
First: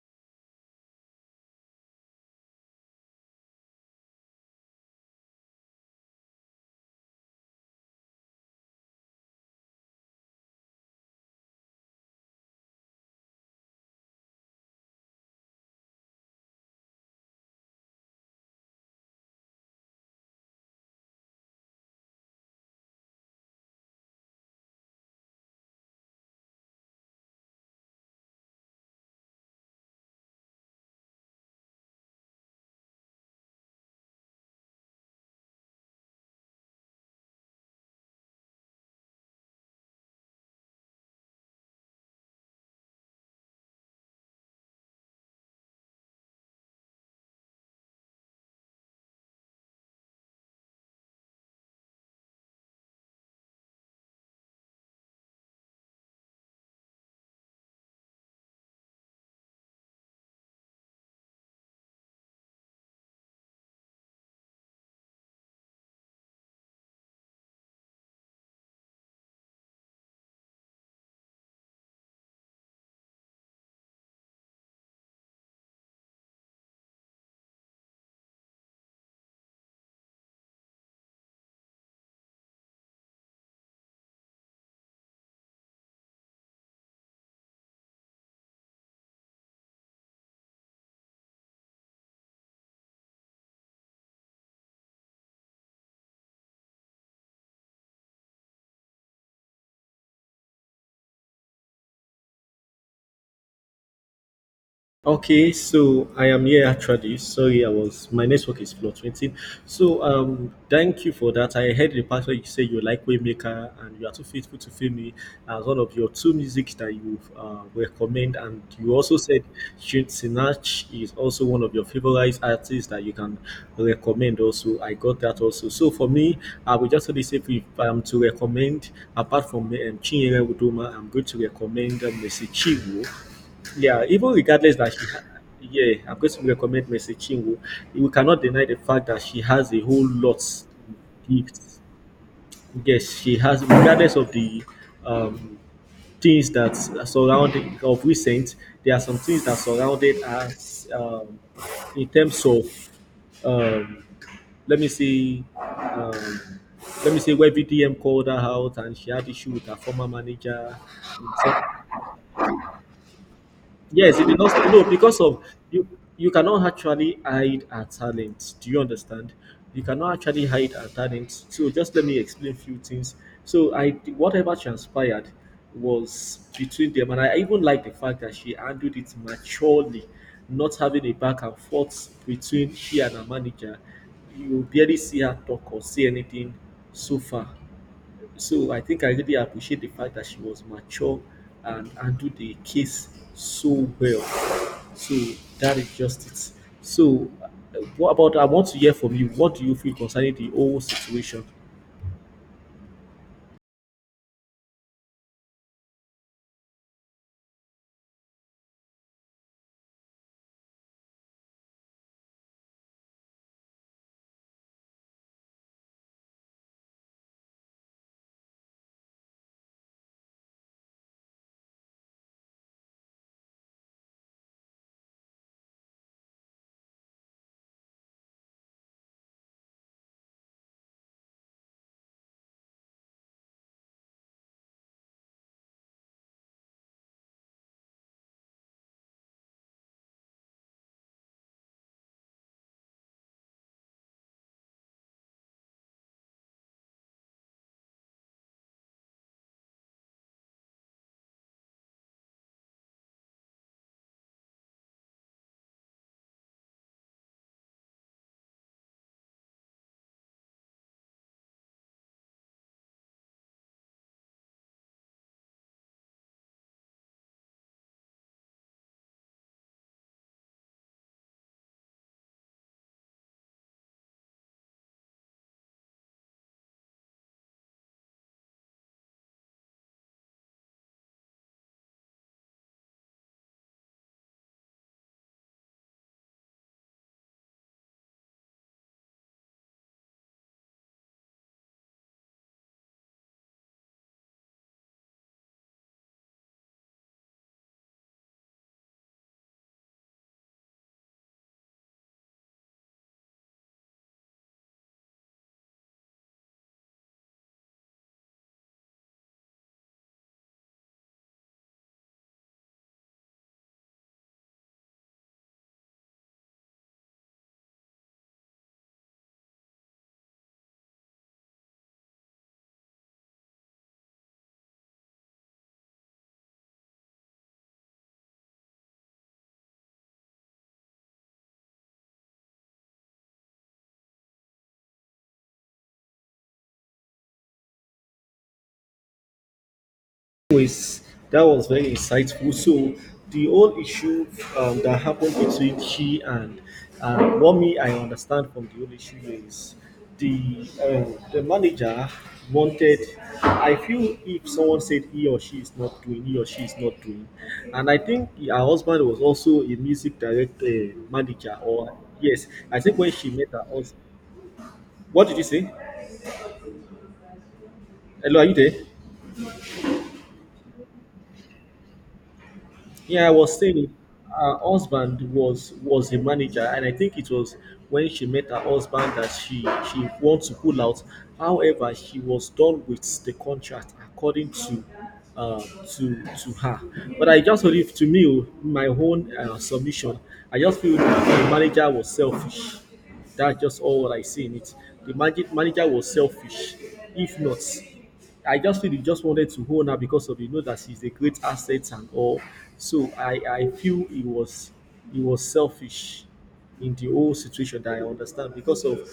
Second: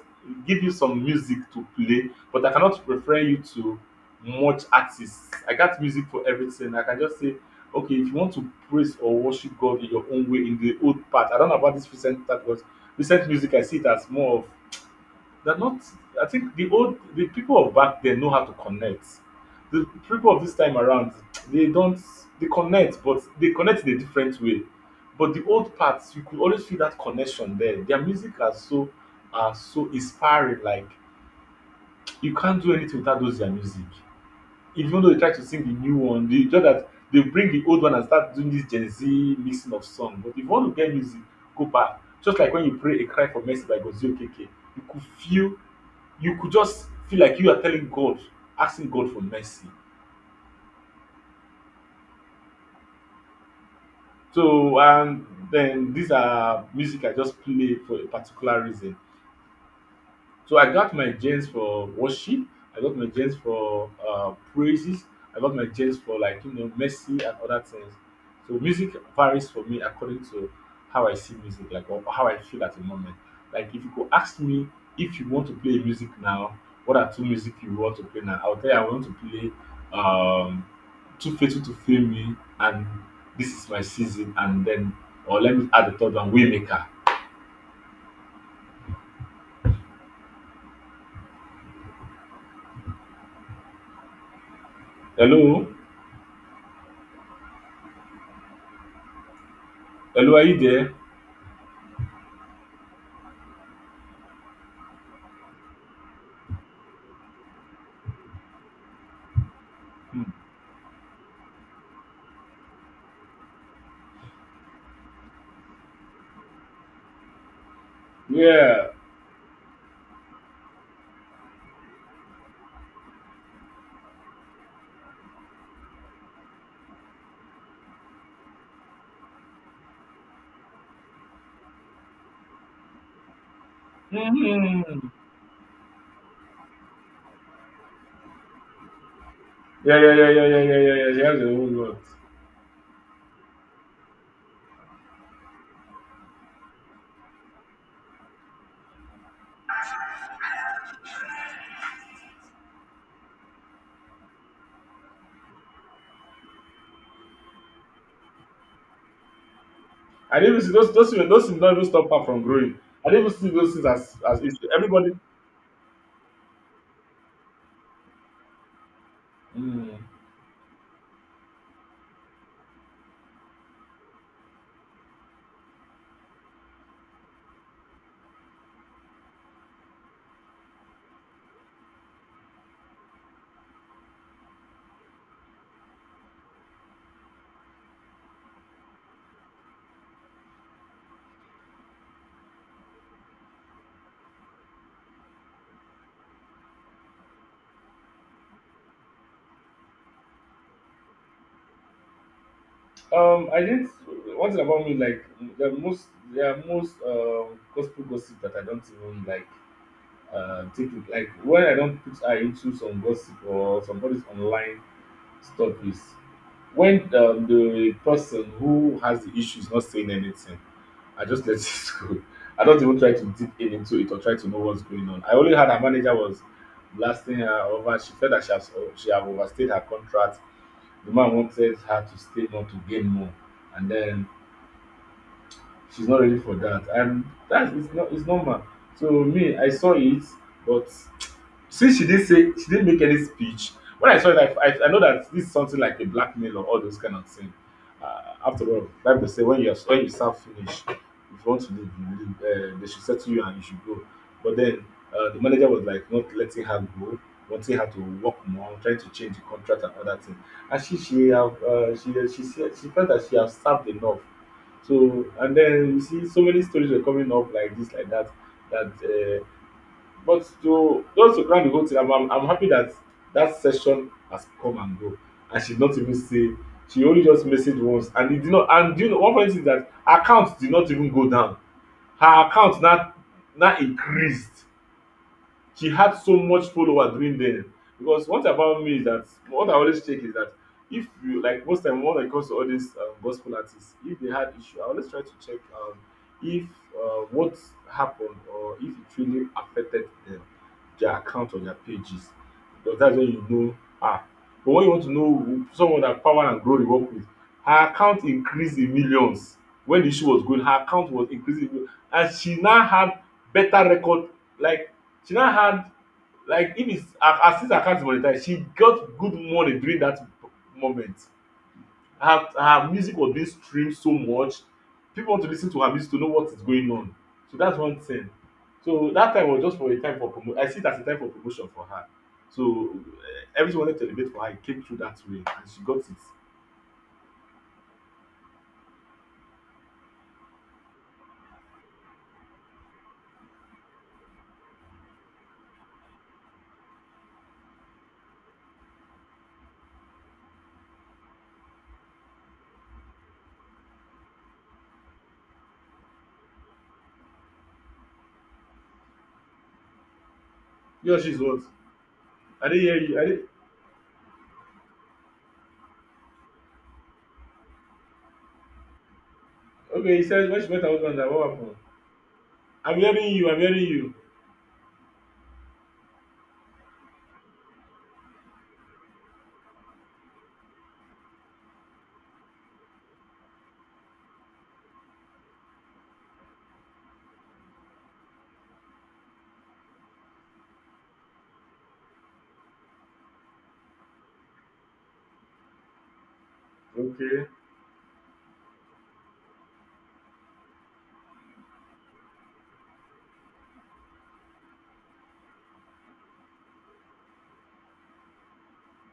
Speaker 2: give you some music to play, but I cannot refer you to much artists. I got music for everything. I can just say, okay, if you want to praise or worship God in your own way in the old part, I don't know about this recent part, but recent music I see it as more of they're not. I think the old the people of back then know how to connect. The people of this time around, they don't. They connect, but they connect in a different way. But the old parts, you could always feel that connection there. Their music are so are so inspiring. Like you can't do anything without those their music. Even though they try to sing the new one, they just that they bring the old one and start doing this Gen Z mixing of song. But if you want to get music, go back. Just like when you pray a cry for mercy by Gozio K K, you could feel you could just feel like you are telling God, asking God for mercy. So, and then these are music I just play for a particular reason. So I got my gems for worship. I got my gems for uh, praises. I got my gems for like you know mercy and other things. So music varies for me according to how I see music, like or how I feel at the moment. Like if you could ask me if you want to play music now, what are two music you want to play now? I'll tell you I want to play um Too Faithful to Fail Me and This Is My Season and then or let me add the third one, Waymaker. Hello, hello, are you there?
Speaker 1: Okay, so I am here actually. Sorry, I was my network is fluctuating. So
Speaker 2: Hmm.
Speaker 1: um, thank you for that. I heard the part where you say you like Waymaker and you are too faithful to fail me as one of your two music that you uh, recommend, and
Speaker 2: Yeah.
Speaker 1: you also said Shin Sinach is also one of your favorite artists that you can recommend. Also, I got that also. So for me, I would just only say if I am to recommend apart from um, Chinyere Udoma, I'm going to recommend um, Messi Chiwo yeah, even regardless that she,
Speaker 2: Mhm.
Speaker 1: ha- yeah, I'm going to recommend Messi Chinwo. We cannot deny the fact that she has a
Speaker 2: Yeah,
Speaker 1: whole
Speaker 2: yeah, yeah,
Speaker 1: lot
Speaker 2: yeah, yeah, yeah, yeah, yeah. She has her own
Speaker 1: gifts.
Speaker 2: lot.
Speaker 1: Yes, she has, regardless of the um, things that surround of recent, there are some things that surrounded us um, in terms of, um, let me see, um, let me see where V D M called her out and she had issue with her former
Speaker 2: I didn't even see
Speaker 1: manager.
Speaker 2: those those things, those things don't even stop her from growing. I didn't even see those things as
Speaker 1: Yes, it did
Speaker 2: as
Speaker 1: not
Speaker 2: it's
Speaker 1: stop. No,
Speaker 2: everybody.
Speaker 1: because of you, you cannot actually hide our talent. Do you understand? You
Speaker 2: Mm.
Speaker 1: cannot actually hide our talent. So just let me explain a few things. So I, whatever transpired was between them, and I even like the fact that she handled it maturely, not having a back and forth between she and her manager. You barely see her talk or say anything so far so I think I really appreciate the fact that she was mature and handled the case so well. So that is just it. So, uh, what about? I want to hear from you. What do you feel concerning the whole situation?
Speaker 2: Um, I didn't. One thing about me, like the most, there are most um gospel gossip that I don't even like. Uh, take it like when I don't put eye into some gossip or somebody's online stop is when um, the person who has the issue is not saying anything, I just let *laughs* it go. I don't even try to dig in into it or try to know what's going on. I only had her manager was blasting her over. She felt that she has she have overstayed her contract. The man wanted her to stay more to gain more, and then she's not ready for that. And that's it's not it's normal. So me, I saw it, but since she didn't say she didn't make any speech, when I saw it, I, I, I know that this is something like a blackmail or all those kind of things. Uh, after all, Bible say when you are when you serve finish, if you want to leave, you leave. Uh, they should settle you and you should go. But then uh, the manager was like not letting her go, wanting her to work more, trying to change the contract and other things. And she she have uh, she she said she felt that she have served enough. So and then you see so many stories were coming up like this, like that, that uh, but to just to cry the whole thing, I'm, I'm, I'm happy that that session has come and go, and she did not even say she only just messaged once, and it did not. And do you know one funny thing is that her account did not even go down; her account now now increased she had so much follower during then because what about me is that what I always check is that if you like most time when it comes to all these um, gospel artists if they had issue I always try to check um, if uh, what happened or if it really affected them their account or their pages because that's when you know ah but when you want to know who- someone that power and glory work with her account increased in millions when the issue was going her account was increasing in millions. And she now had better record like she now had like if it's her her since her account is monetized she got good money during that moment. Her her music was being streamed so much people want to lis ten to her music to know what is going on so that's one thing. So that time was just for a time for promo I see it as a time for promotion for her. So eh, everything wanted to elevate for her it came through that way and she got it.
Speaker 1: Was that was very insightful. So the whole issue um, that happened between she and and what me I understand from the whole issue is the um, the manager wanted. I feel if someone said he or she is not doing, he or she is not doing, and I think her husband was also a music director
Speaker 2: He or she
Speaker 1: manager.
Speaker 2: what?
Speaker 1: Or yes,
Speaker 2: I
Speaker 1: I
Speaker 2: didn't hear
Speaker 1: think when
Speaker 2: you I
Speaker 1: she
Speaker 2: didn't
Speaker 1: met her husband, what did you say? Hello, are you there?
Speaker 2: okay. He said when she met her husband na what happen? I'm
Speaker 1: Yeah, I
Speaker 2: hearing you I'm
Speaker 1: was
Speaker 2: hearing
Speaker 1: saying
Speaker 2: you.
Speaker 1: her husband was was a manager, and I think it was when she met her husband that she she wants to pull out. However, she was done with the contract according to uh, to to her. But I just feel if to me oh, my own uh, submission, I just feel the manager was selfish. That's just all what I see in it. The manager manager was selfish. If
Speaker 2: Okay.
Speaker 1: not. I just feel he just wanted to own her because of you know that she's a great asset and all. So I I feel he was he was selfish in the whole situation that I understand because of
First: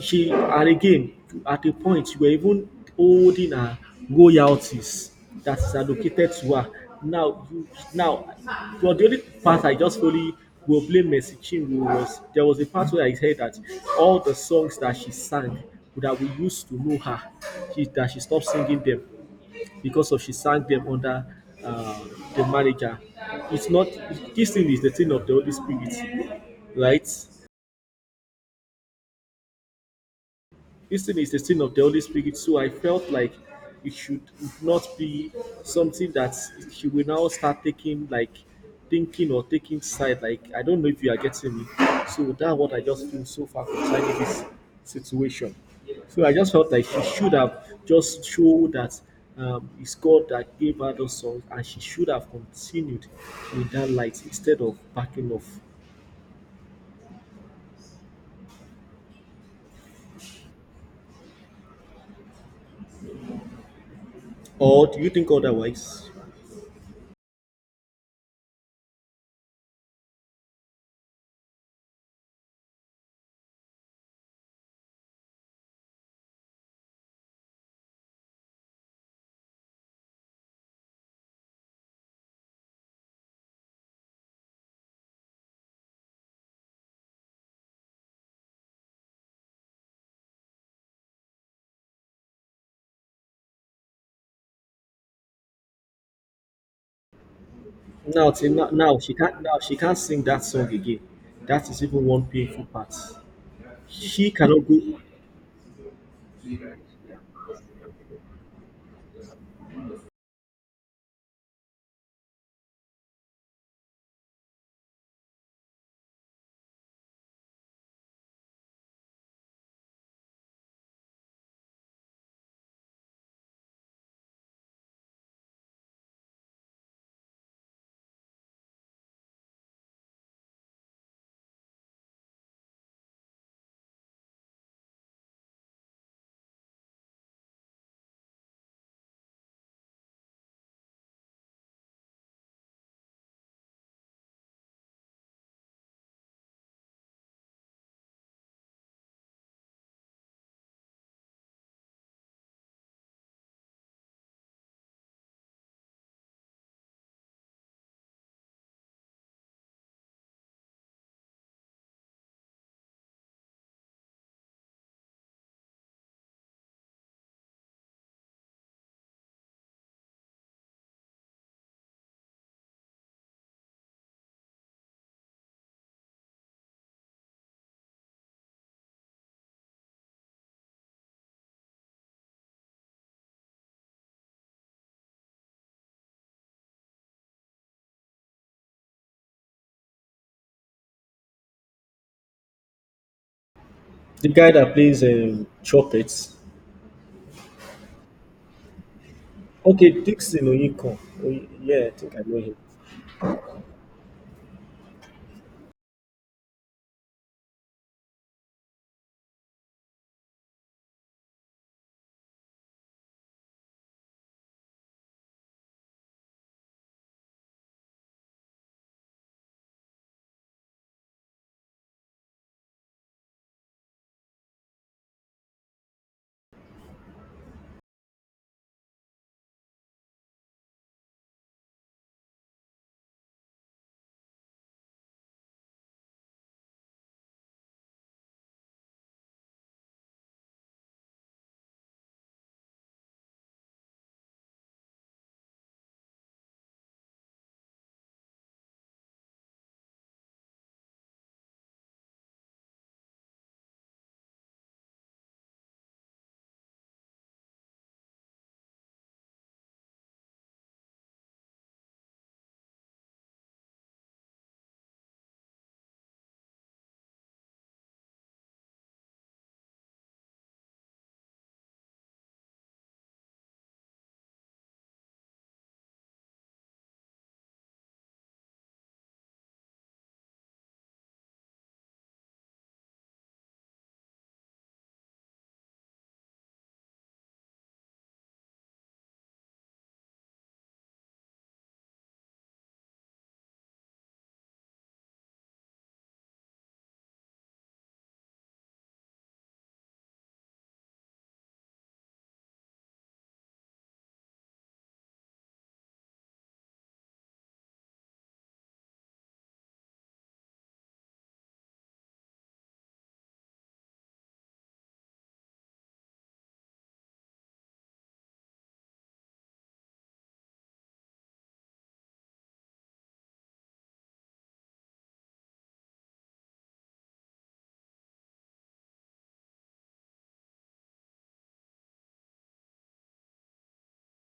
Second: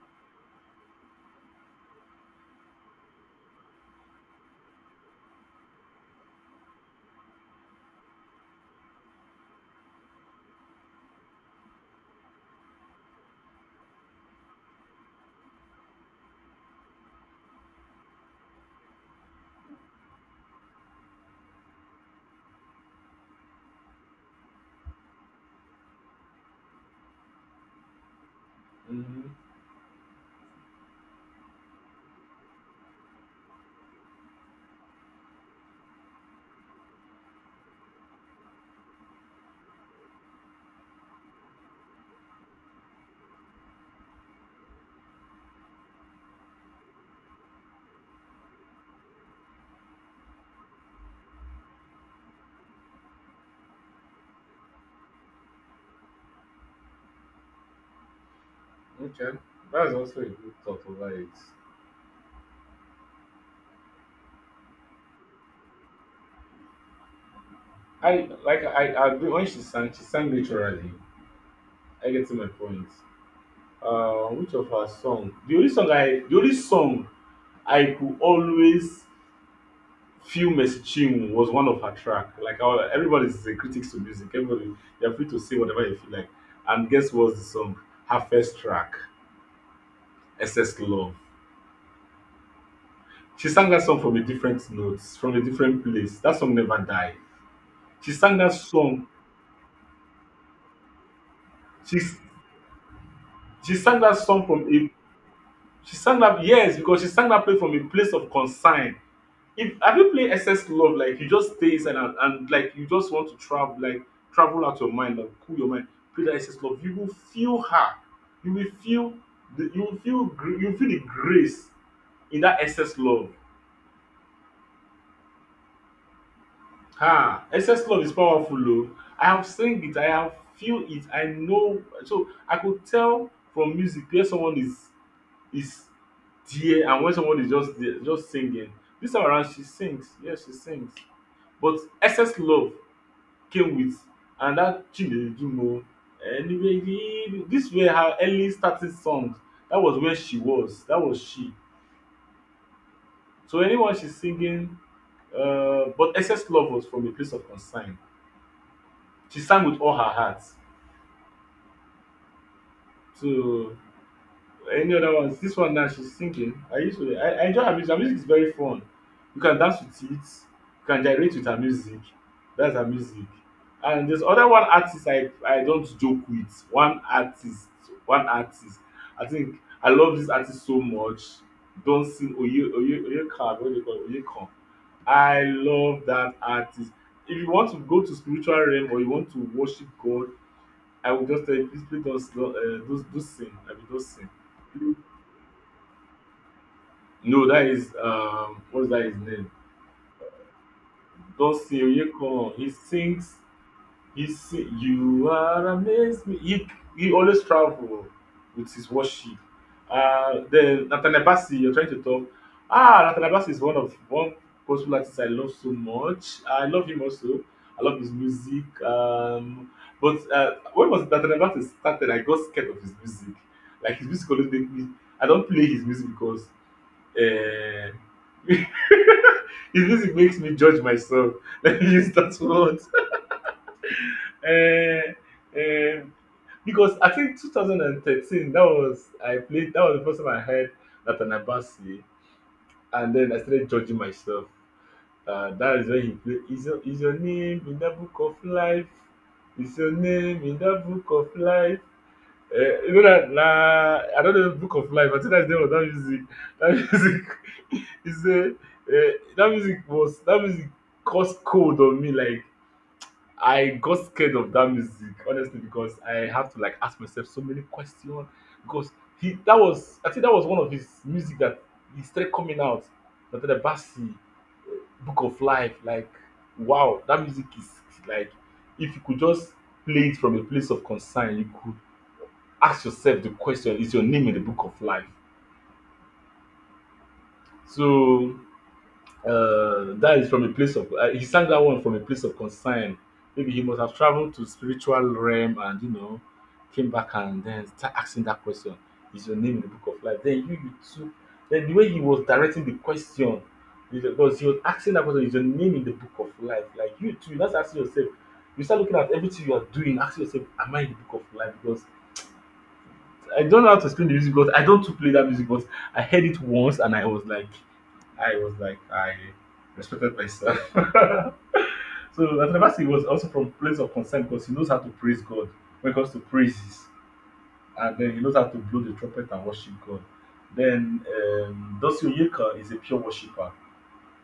Speaker 1: she and again, at a point, you were even holding her royalties that is allocated to her. Now, you, now, for the only part I just fully will blame Mercy Chinwo was there was a part where I heard that all the songs that she sang that we used to know her, she, that she stopped singing them because of she sang them under uh, the manager. It's not This thing is the thing of the Holy Spirit, right?
Speaker 2: Mhm.
Speaker 1: Eating is a sin of the Holy Spirit, so I felt like it should not be something that she will now start taking, like thinking or taking side. Like, I don't know if you are getting me. So that's what I just feel so far concerning this situation. So I just felt like she should have just showed that um, it's God that gave her those songs, and she should have continued with that light instead of backing off.
Speaker 2: Okay, that's also a good thought over it.
Speaker 1: Or do you think otherwise?
Speaker 2: I like I I agree when she sang, she sang naturally. I get to my point. Uh, which of her song? The only song I the only song I could always feel messaging was one of her track. Like our, everybody's a critics to music. Everybody they're free to say whatever they feel like. And guess what's the song? Her first track, S S Love. She sang that song from a different notes, from a different place. That song never died. She
Speaker 1: Now,
Speaker 2: sang that
Speaker 1: till now, now
Speaker 2: song.
Speaker 1: she can't. Now she can't sing that song again. That is
Speaker 2: She
Speaker 1: even one painful part.
Speaker 2: She sang that
Speaker 1: She
Speaker 2: song from
Speaker 1: cannot go.
Speaker 2: a she sang that, yes, because she sang that play from a place of concern. If have you played S S Love, like you just stay inside and, and like you just want to travel, like travel out your mind, like cool your mind, play that S S Love, you will feel her. You will feel the, you will feel gr- you will feel the grace in that S S Love. Ah, excess love is powerful o. I have seen it, I have feel it, I know. So I could tell from music where someone is is there, and when someone is just there just singing. This time around she sings, yes, she sings, but excess love came with, and that chinedumo. Anyway, you, this were her early starting songs. That was where she was, that was she. So anyone she's singing, uh, but excess love was from a place of concern. She sang with all her heart. So any other ones? This one now she's singing, I used to. I, I enjoy her music. Her music is very fun. You can dance with it. You can gyrate with her music. That's her music. And there's other one artist I I don't joke with. One artist. One artist. I think I love this artist so much. Don't sing Oye Oye Oyekan. What do you call it? Oyekan. I love that artist. If you want to go to spiritual realm or you want to worship God, I will just tell you, please play those, uh, those, those sing. I mean, those sing.
Speaker 1: The guy that plays um, trumpets.
Speaker 2: No, that is um, what's that his name?
Speaker 1: Okay, Dixon Oyinkan. Oy-
Speaker 2: Dustin
Speaker 1: Yeah, I think I know
Speaker 2: Oyekan.
Speaker 1: him.
Speaker 2: He sings. He sing, You are amazing. He he always travel with his worship. Uh, then Nathaniel Bassey, you're trying to talk. Ah, Nathaniel Bassey is one of one gospel artist I love so much. I love him also. I love his music. Um, but uh, when was it Nathaniel Bassey started? I got scared of his music. Like his music always make me. I don't play his music because. Uh, *laughs* His music makes me judge myself. *laughs* Let me use that word. *laughs* Eh, eh, because I think twenty thirteen, that was I played. That was the first time I heard Nathaniel Bassey, and then I started judging myself. Uh, that is when he played. Is your, is your name in the book of life? Is your name in the book of life? Uh, you know that nah, I don't know the book of life. I think that's the name of that music. That music *laughs* is a uh, that music was that music caused cold on me, like I got scared of that music honestly, because I have to like ask myself so many questions, because he that was, I think, that was one of his music that he started coming out. Natalie the uh, Book of Life, like wow, that music is like if you could just play it from a place of concern, you could ask yourself the question, is your name in the book of life? So Uh, that is from a place of uh, he sang that one from a place of concern. Maybe he must have traveled to spiritual realm and you know came back and then start asking that question. Is your name in the book of life? Then you you took, then the way he was directing the question is because he was asking that question, is your name in the book of life? Like you too, that's asking yourself. You start looking at everything you are doing, asking yourself, am I in the book of life? Because I don't know how to explain the music, because I don't too play that music, but I heard it once, and I was like I was like, I respected myself. *laughs* So Natanabasi was also from place of concern, because he knows how to praise God when it comes to praises, and then he knows how to blow the trumpet and worship God. Then um, Dosi Oyeka is a pure worshipper.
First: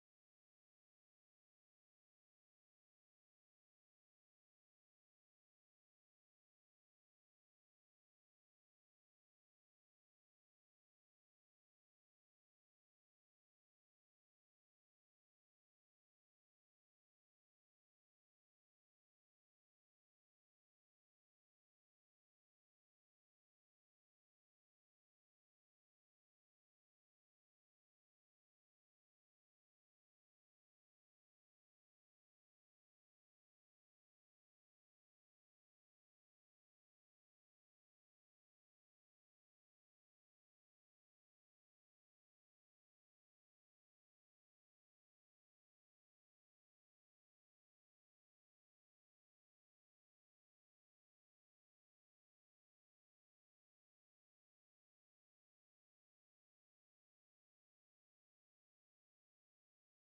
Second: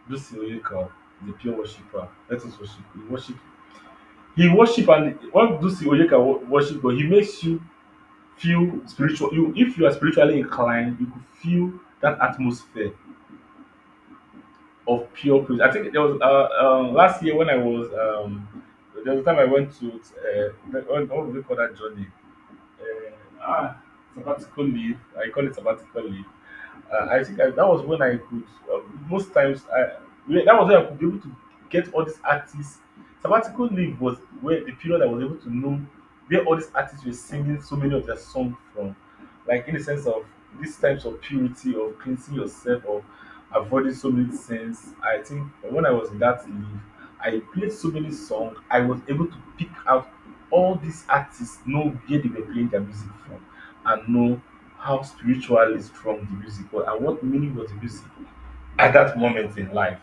Speaker 2: Dosi Oyeka is a pure worshipper. Let us worship. He worship. He worship, and when Dosi Oyeka wo- worship God, he makes you feel spiritual. You, if you are spiritually inclined, you could feel that atmosphere of pure praise. I think there was uh, um, last year when I was um, there was a time I went to uh, what, what do we call that journey? Uh, ah, sabbatical leave. I call it sabbatical leave. Uh, I think I, that was when I could uh, most times I when- that was when I could be able to get all these artists. Sabbatical leave was where the period I was able to know where all these artists were singing so many of their songs from, like in the sense of these types of purity of cleansing yourself of avoiding so many sins. I think when I was in that leave, I played so many songs. I was able to pick out all these artists, know where they were playing their music from, and know how spiritually strong the music was and what meaning was the music at that moment in life.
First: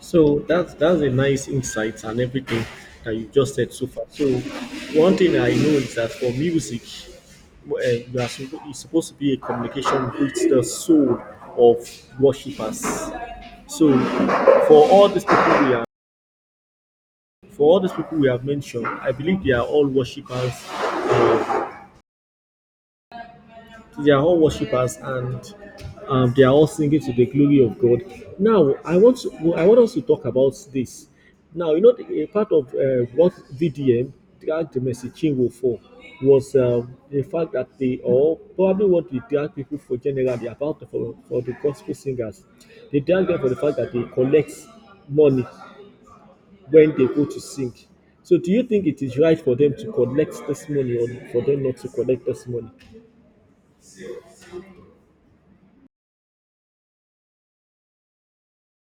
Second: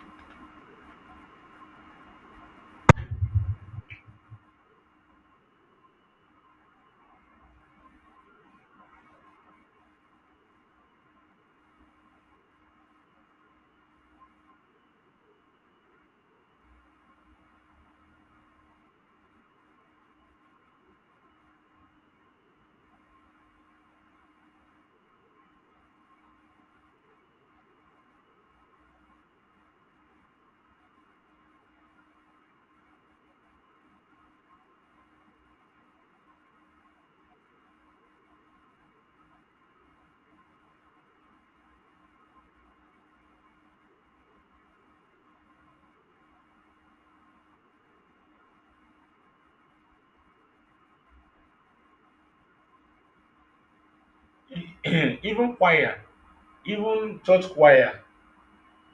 Speaker 1: So that's that's a nice insight and everything that you just said so far. So one thing I know is that for music, uh, you are suppo- it's supposed to be a communication with the soul of worshippers. So for all these people we are for all these people we have mentioned, I believe they are all worshippers. um, they are all worshippers, and um, they are all singing to the glory of God. Now, I want to, I want us to talk about this. Now, you know, a part of uh, what V D M drag the messaging were for was um, the fact that they all probably what they drag people for generally about for, for the gospel singers. They drag them for the fact that they collect money when they go to sing. So, do you think it is right for them to collect this money or for them not to collect this money?
Speaker 2: *clears throat* Even choir, even church choir,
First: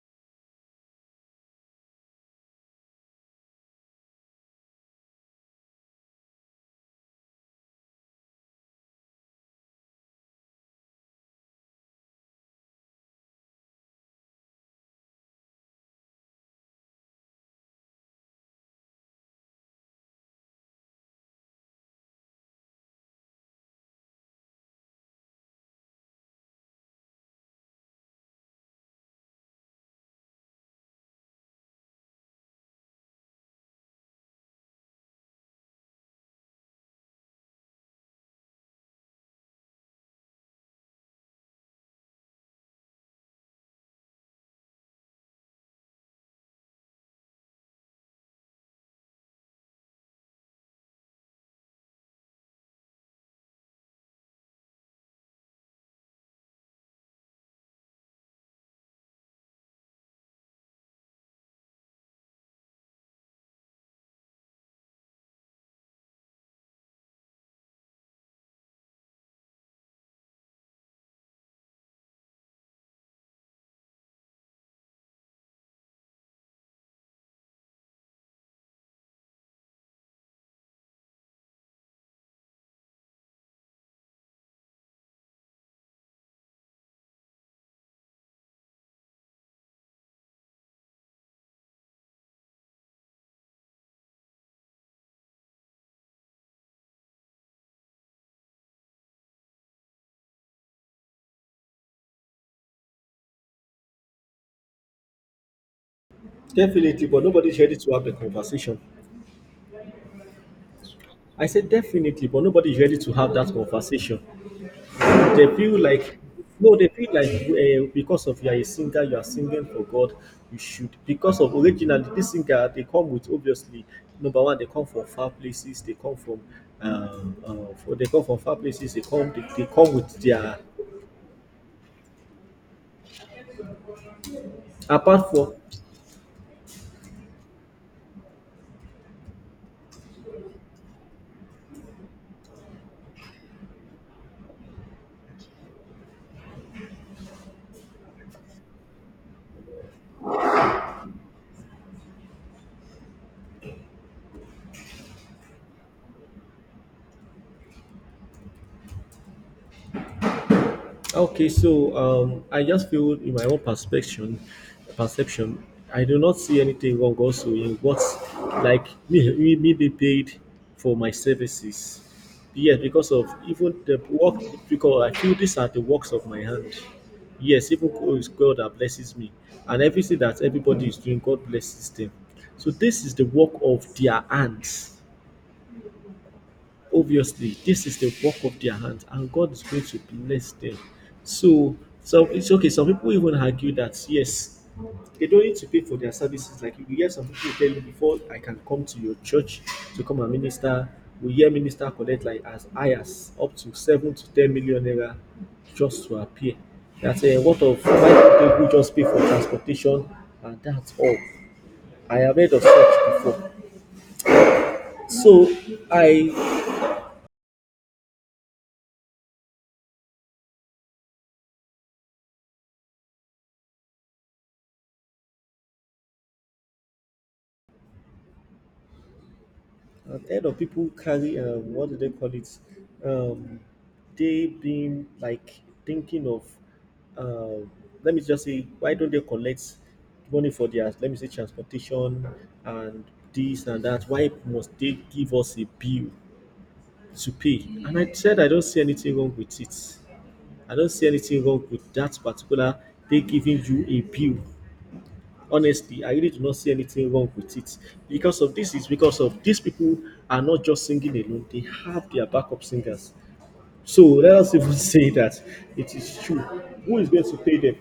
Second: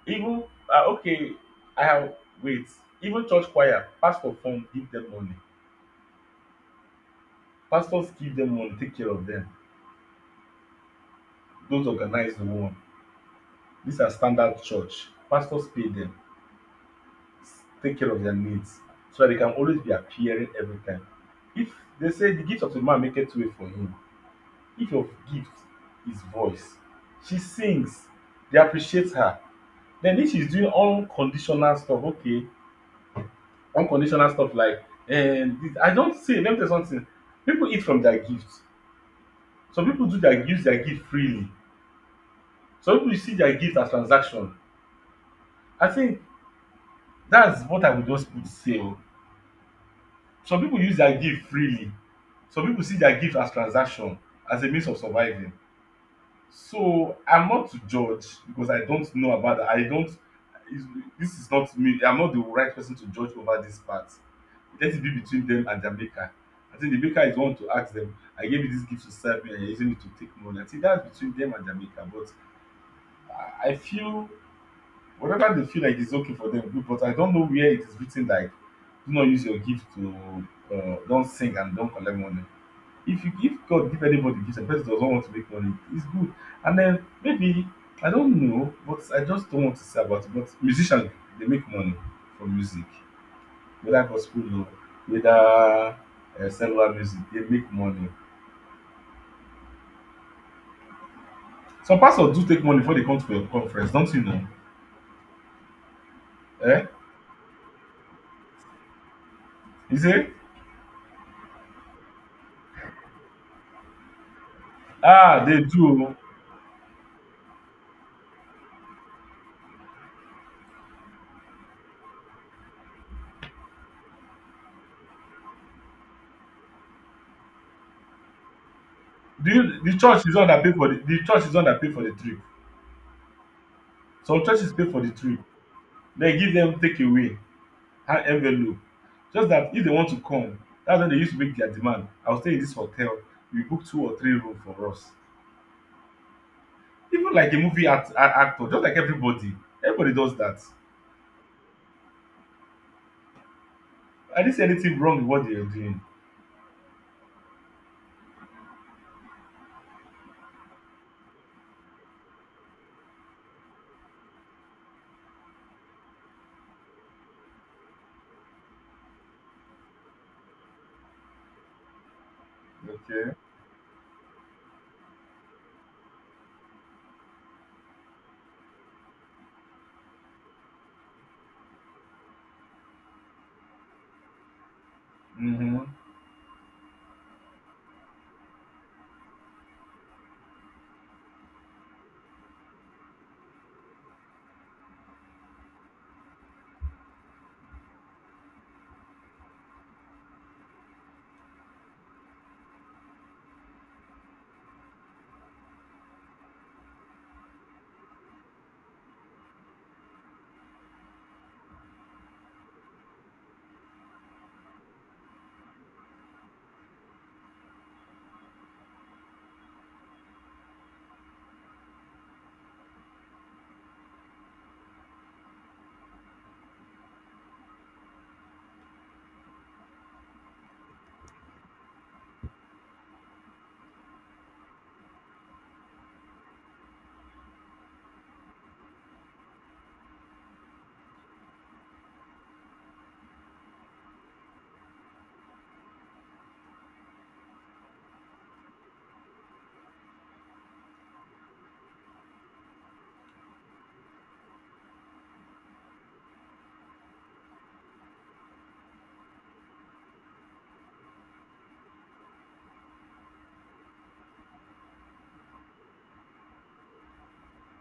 Speaker 2: even uh, okay, I have wait, even church choir, pastor form give them money. Pastors give them money, take care of them. Those organize the one. These are standard church. Pastors pay them, take care of their needs, so that they can always be appearing every time. If they say the gift of the man make it way for him, if your gift is voice, she sings, they appreciate her. Then if she's doing unconditional stuff, okay, unconditional stuff like and this, I don't say, let me tell you something: people eat from their gift. Some people do, their use their gift freely. Some people see their gift as transaction. I think that's what I would just put, say o, some people use their gift freely, some people see their gift as transaction, as a means of surviving. So I'm not to judge because I don't know about that. I don't is This is not me. I'm not the right person to judge over this part. Let it be between them and their maker. I think the maker is the one to ask them, I gave you this gift to serve me and you're using it to take money. I think that's between them and their maker. But I I feel whatever they feel like is okay for them, good. But I don't know where it is written like, do not use your gift to uh, don't sing and don't collect money. If you give God give anybody gift and the person does not want to make money, it's good. And then maybe I don't know, but I just don't want to say about it. But musicians, they make money from music, whether gospel or whether uh, secular music, they make money. Some pastors do take money before they come to your conference, don't you know? Eh?
Speaker 1: Definitely, but nobody's ready to have the conversation.
Speaker 2: You say,
Speaker 1: I said definitely, but nobody's ready to have that conversation.
Speaker 2: ah,
Speaker 1: They
Speaker 2: they
Speaker 1: feel
Speaker 2: do.
Speaker 1: like, no, They feel like, uh, because of you are a singer, you are singing for God, you should. Because of originally, this singer, they come with obviously, number one, they come from far places, they come from, um, uh, for, they come from far places, they come, they,
Speaker 2: Do you,
Speaker 1: they come
Speaker 2: the
Speaker 1: with
Speaker 2: church is not
Speaker 1: their,
Speaker 2: that pay for the, the church is not that pay for the trip. Some churches pay for the
Speaker 1: apart
Speaker 2: trip.
Speaker 1: from.
Speaker 2: They give them take away. High envelope. Just that if they want to come, that's when they used to make their demand. I'll stay in this hotel. You book two or three rooms for us. Even like a movie act, a- actor, just like everybody, everybody does that. I didn't see anything wrong with what they are doing.
Speaker 1: Okay, so um, I just feel in my own perception, perception, I do not see anything wrong also in what, like me, me, me be paid for my services. Yes, because of
Speaker 2: Okay.
Speaker 1: even the work, because I feel these are the works of my hand. Yes, even God is God that blesses me, and everything that everybody is doing, God blesses them. So this is the work of their hands.
Speaker 2: Mm-hmm.
Speaker 1: Obviously, this is the work of their hands, and God is going to bless them. So, so it's okay. Some people even argue that yes, they don't need to pay for their services. Like you hear some people tell you before I can come to your church to come and minister. We hear minister collect like as high as up to seven to ten million naira just to appear. That's a what of five people who just pay for transportation and that's all. I have heard of such before. So I I've heard of people carry um, what do they call it? Um, they been like thinking of, uh, let me just say, why don't they collect money for their, let me say, transportation and this and that? Why must they give us a bill to pay? And I said I don't see anything wrong with it. I don't see anything wrong with that particular. They giving you a bill, honestly, I really do not see anything wrong with it, because of this is because of these people are not just singing alone, they have their backup singers. So let us even *laughs* say that it is true, who is going to pay them?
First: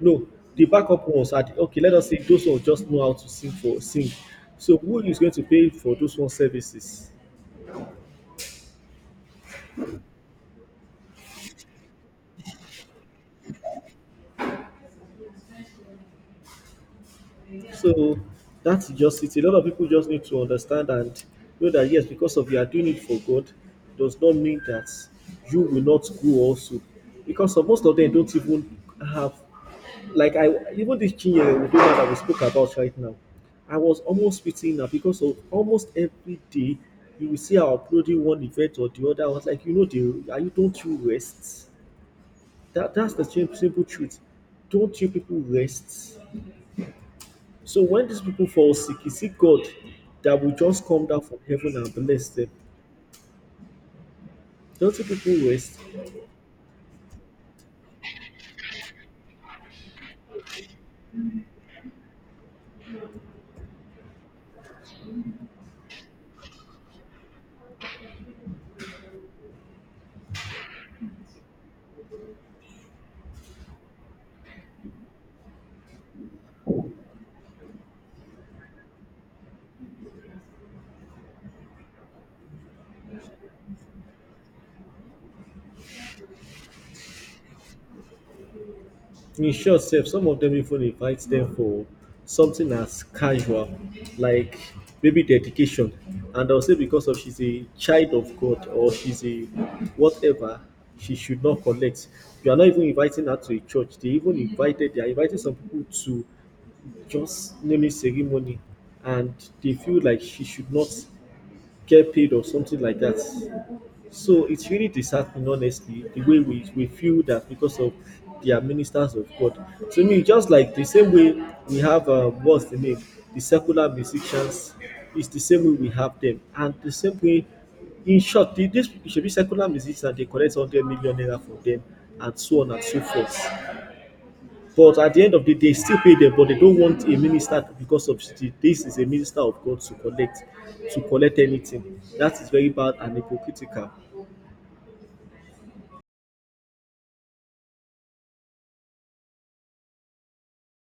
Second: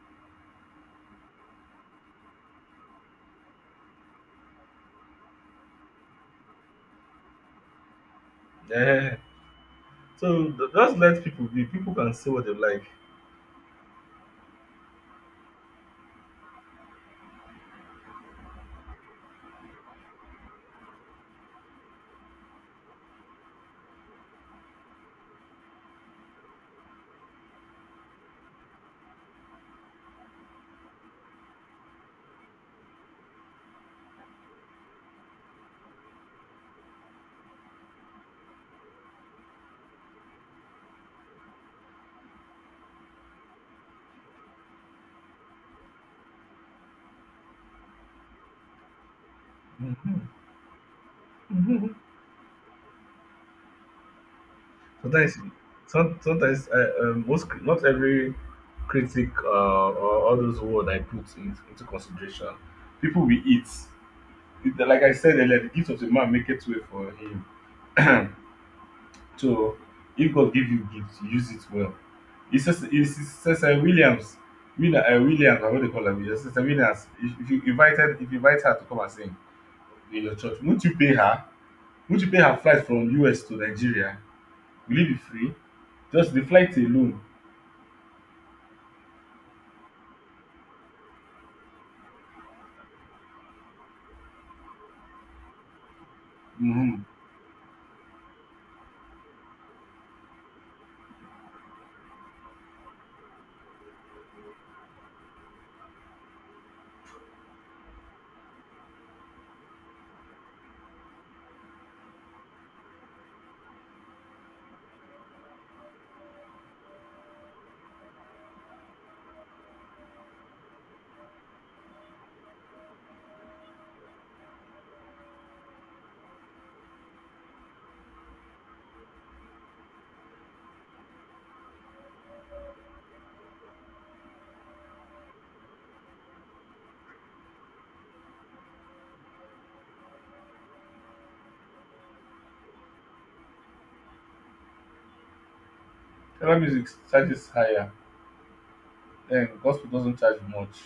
Speaker 1: No, the backup ones are the, okay, let us say those ones just know how to sing for sing, so who is going to pay for those one services?
Speaker 2: Yeah. So th- just let people be. People can say what they like.
Speaker 1: So that's just it. A lot of people just need to understand and know that yes, because of you are doing it for God, does not mean that you will not go also. Because of most of them don't even have, like I, even this Chinyere Udoma that we spoke about right now, I was almost fitting now because of almost every day you will see her uploading one event or the other. I was like, you know, the are you, don't you rest? That that's the sim- simple truth. Don't you people rest? So when these people fall sick, is it God
Speaker 2: Mm-hmm.
Speaker 1: that will just come down from heaven
Speaker 2: Mm-hmm.
Speaker 1: and bless them? Don't you
Speaker 2: Sometimes,
Speaker 1: people waste?
Speaker 2: some, sometimes I, um, most cri- not every critic uh, or all those words I put in, into consideration. People will eat. It, like I said earlier, the gift of a man maketh way for him. So if God give you gift, use it well. He says, he says uh, Williams, Will, uh, Williams, I what they call her, Williams, Sister Williams, if, if you invited, if you invite her to come and sing in your church, won't you pay her? Won't you pay her flight from U S to Nigeria? Will it be free? Just the flight alone.
Speaker 1: In short, sef, some of them even invite them for something as casual, like maybe dedication. And they'll say
Speaker 2: Mm-hmm.
Speaker 1: because of she's a child of God or she's a whatever, she should not collect. You are not even inviting her to a church. They even invited, they are inviting some people to just naming ceremony and they feel like she should not get paid or something like that. So it's really disheartening, honestly, the way we, we feel that because of they are ministers of God. To me, just like the same way we have, uh, what's the name, the secular musicians, it's the same way we have them. And the same way, in short, the, this it should be secular musicians, they collect one hundred million naira from them, and so on and so forth. But at the end of the day, still pay them, but they don't want a minister to, because of the, this is a minister of God to collect, to collect anything. That is very bad and hypocritical.
Speaker 2: Travel music charges higher, and gospel doesn't charge much.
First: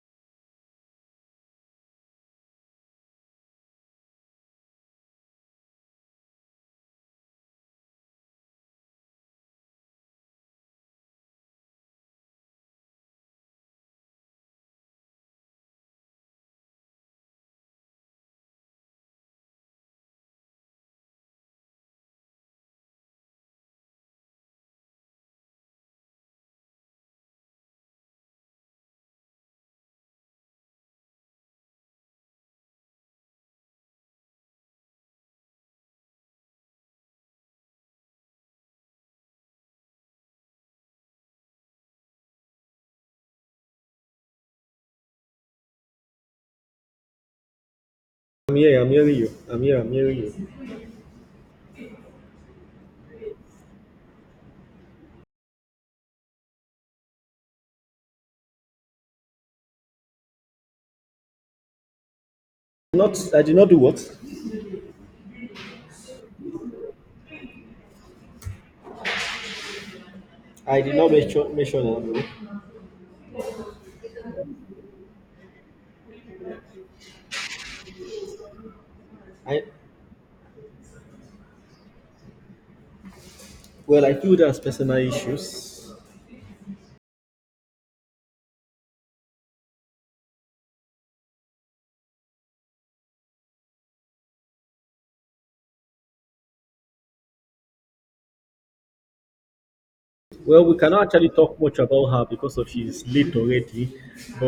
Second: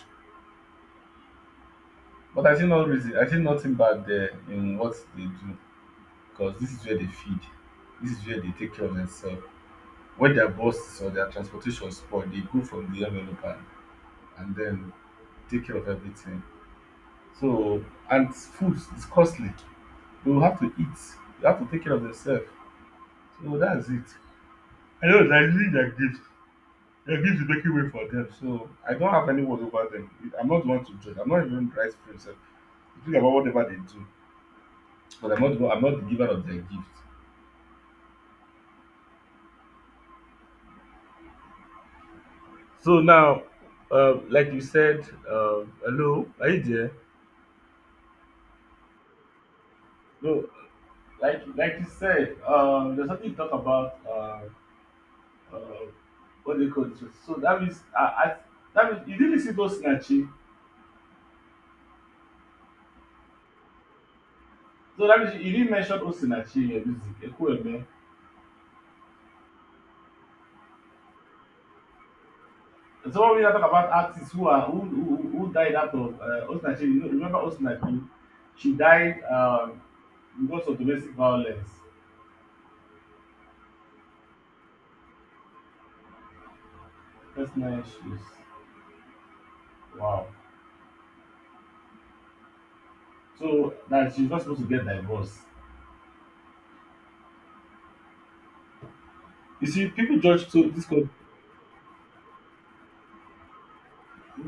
Speaker 2: But I see no reason, I see nothing bad there in what they do, because this is where they feed, this is where they take care of themselves. When their buses or their transportation spoil, they go from the envelope and, and then take care of everything. So and food is costly. They will have to eat. They have to take care of themselves. So that's it. I know that using their gifts. Their gifts is making way for them. So I don't have any word over them. I'm not the one to judge. I'm not even right for myself. Think about whatever they do. But I'm not the one- I'm not the giver of their gifts. So now, uh, like you said, uh, hello, are you there?
Speaker 1: I'm here, I'm hearing you. I'm here, I'm hearing you.
Speaker 2: No, like like you said, um, there's something you talk about. Uh, uh, what do you call it? So that means I, I that means you didn't see Osinachi.
Speaker 1: Not, I did not do what?
Speaker 2: So that means you didn't mention Osinachi in your music. Ekwueme.
Speaker 1: I did not mention mention that.
Speaker 2: And So when we now talk about artists who are who who, who who died out of uh, Osinachi, you know, remember Osinachi? She died
Speaker 1: I
Speaker 2: um, because of domestic violence,
Speaker 1: Well, I feel that's personal issues.
Speaker 2: personal issues. Wow. So that she's not supposed to get divorced. You see, people judge, so
Speaker 1: Well, we
Speaker 2: this
Speaker 1: cannot
Speaker 2: could
Speaker 1: actually talk much about her because of she's late already.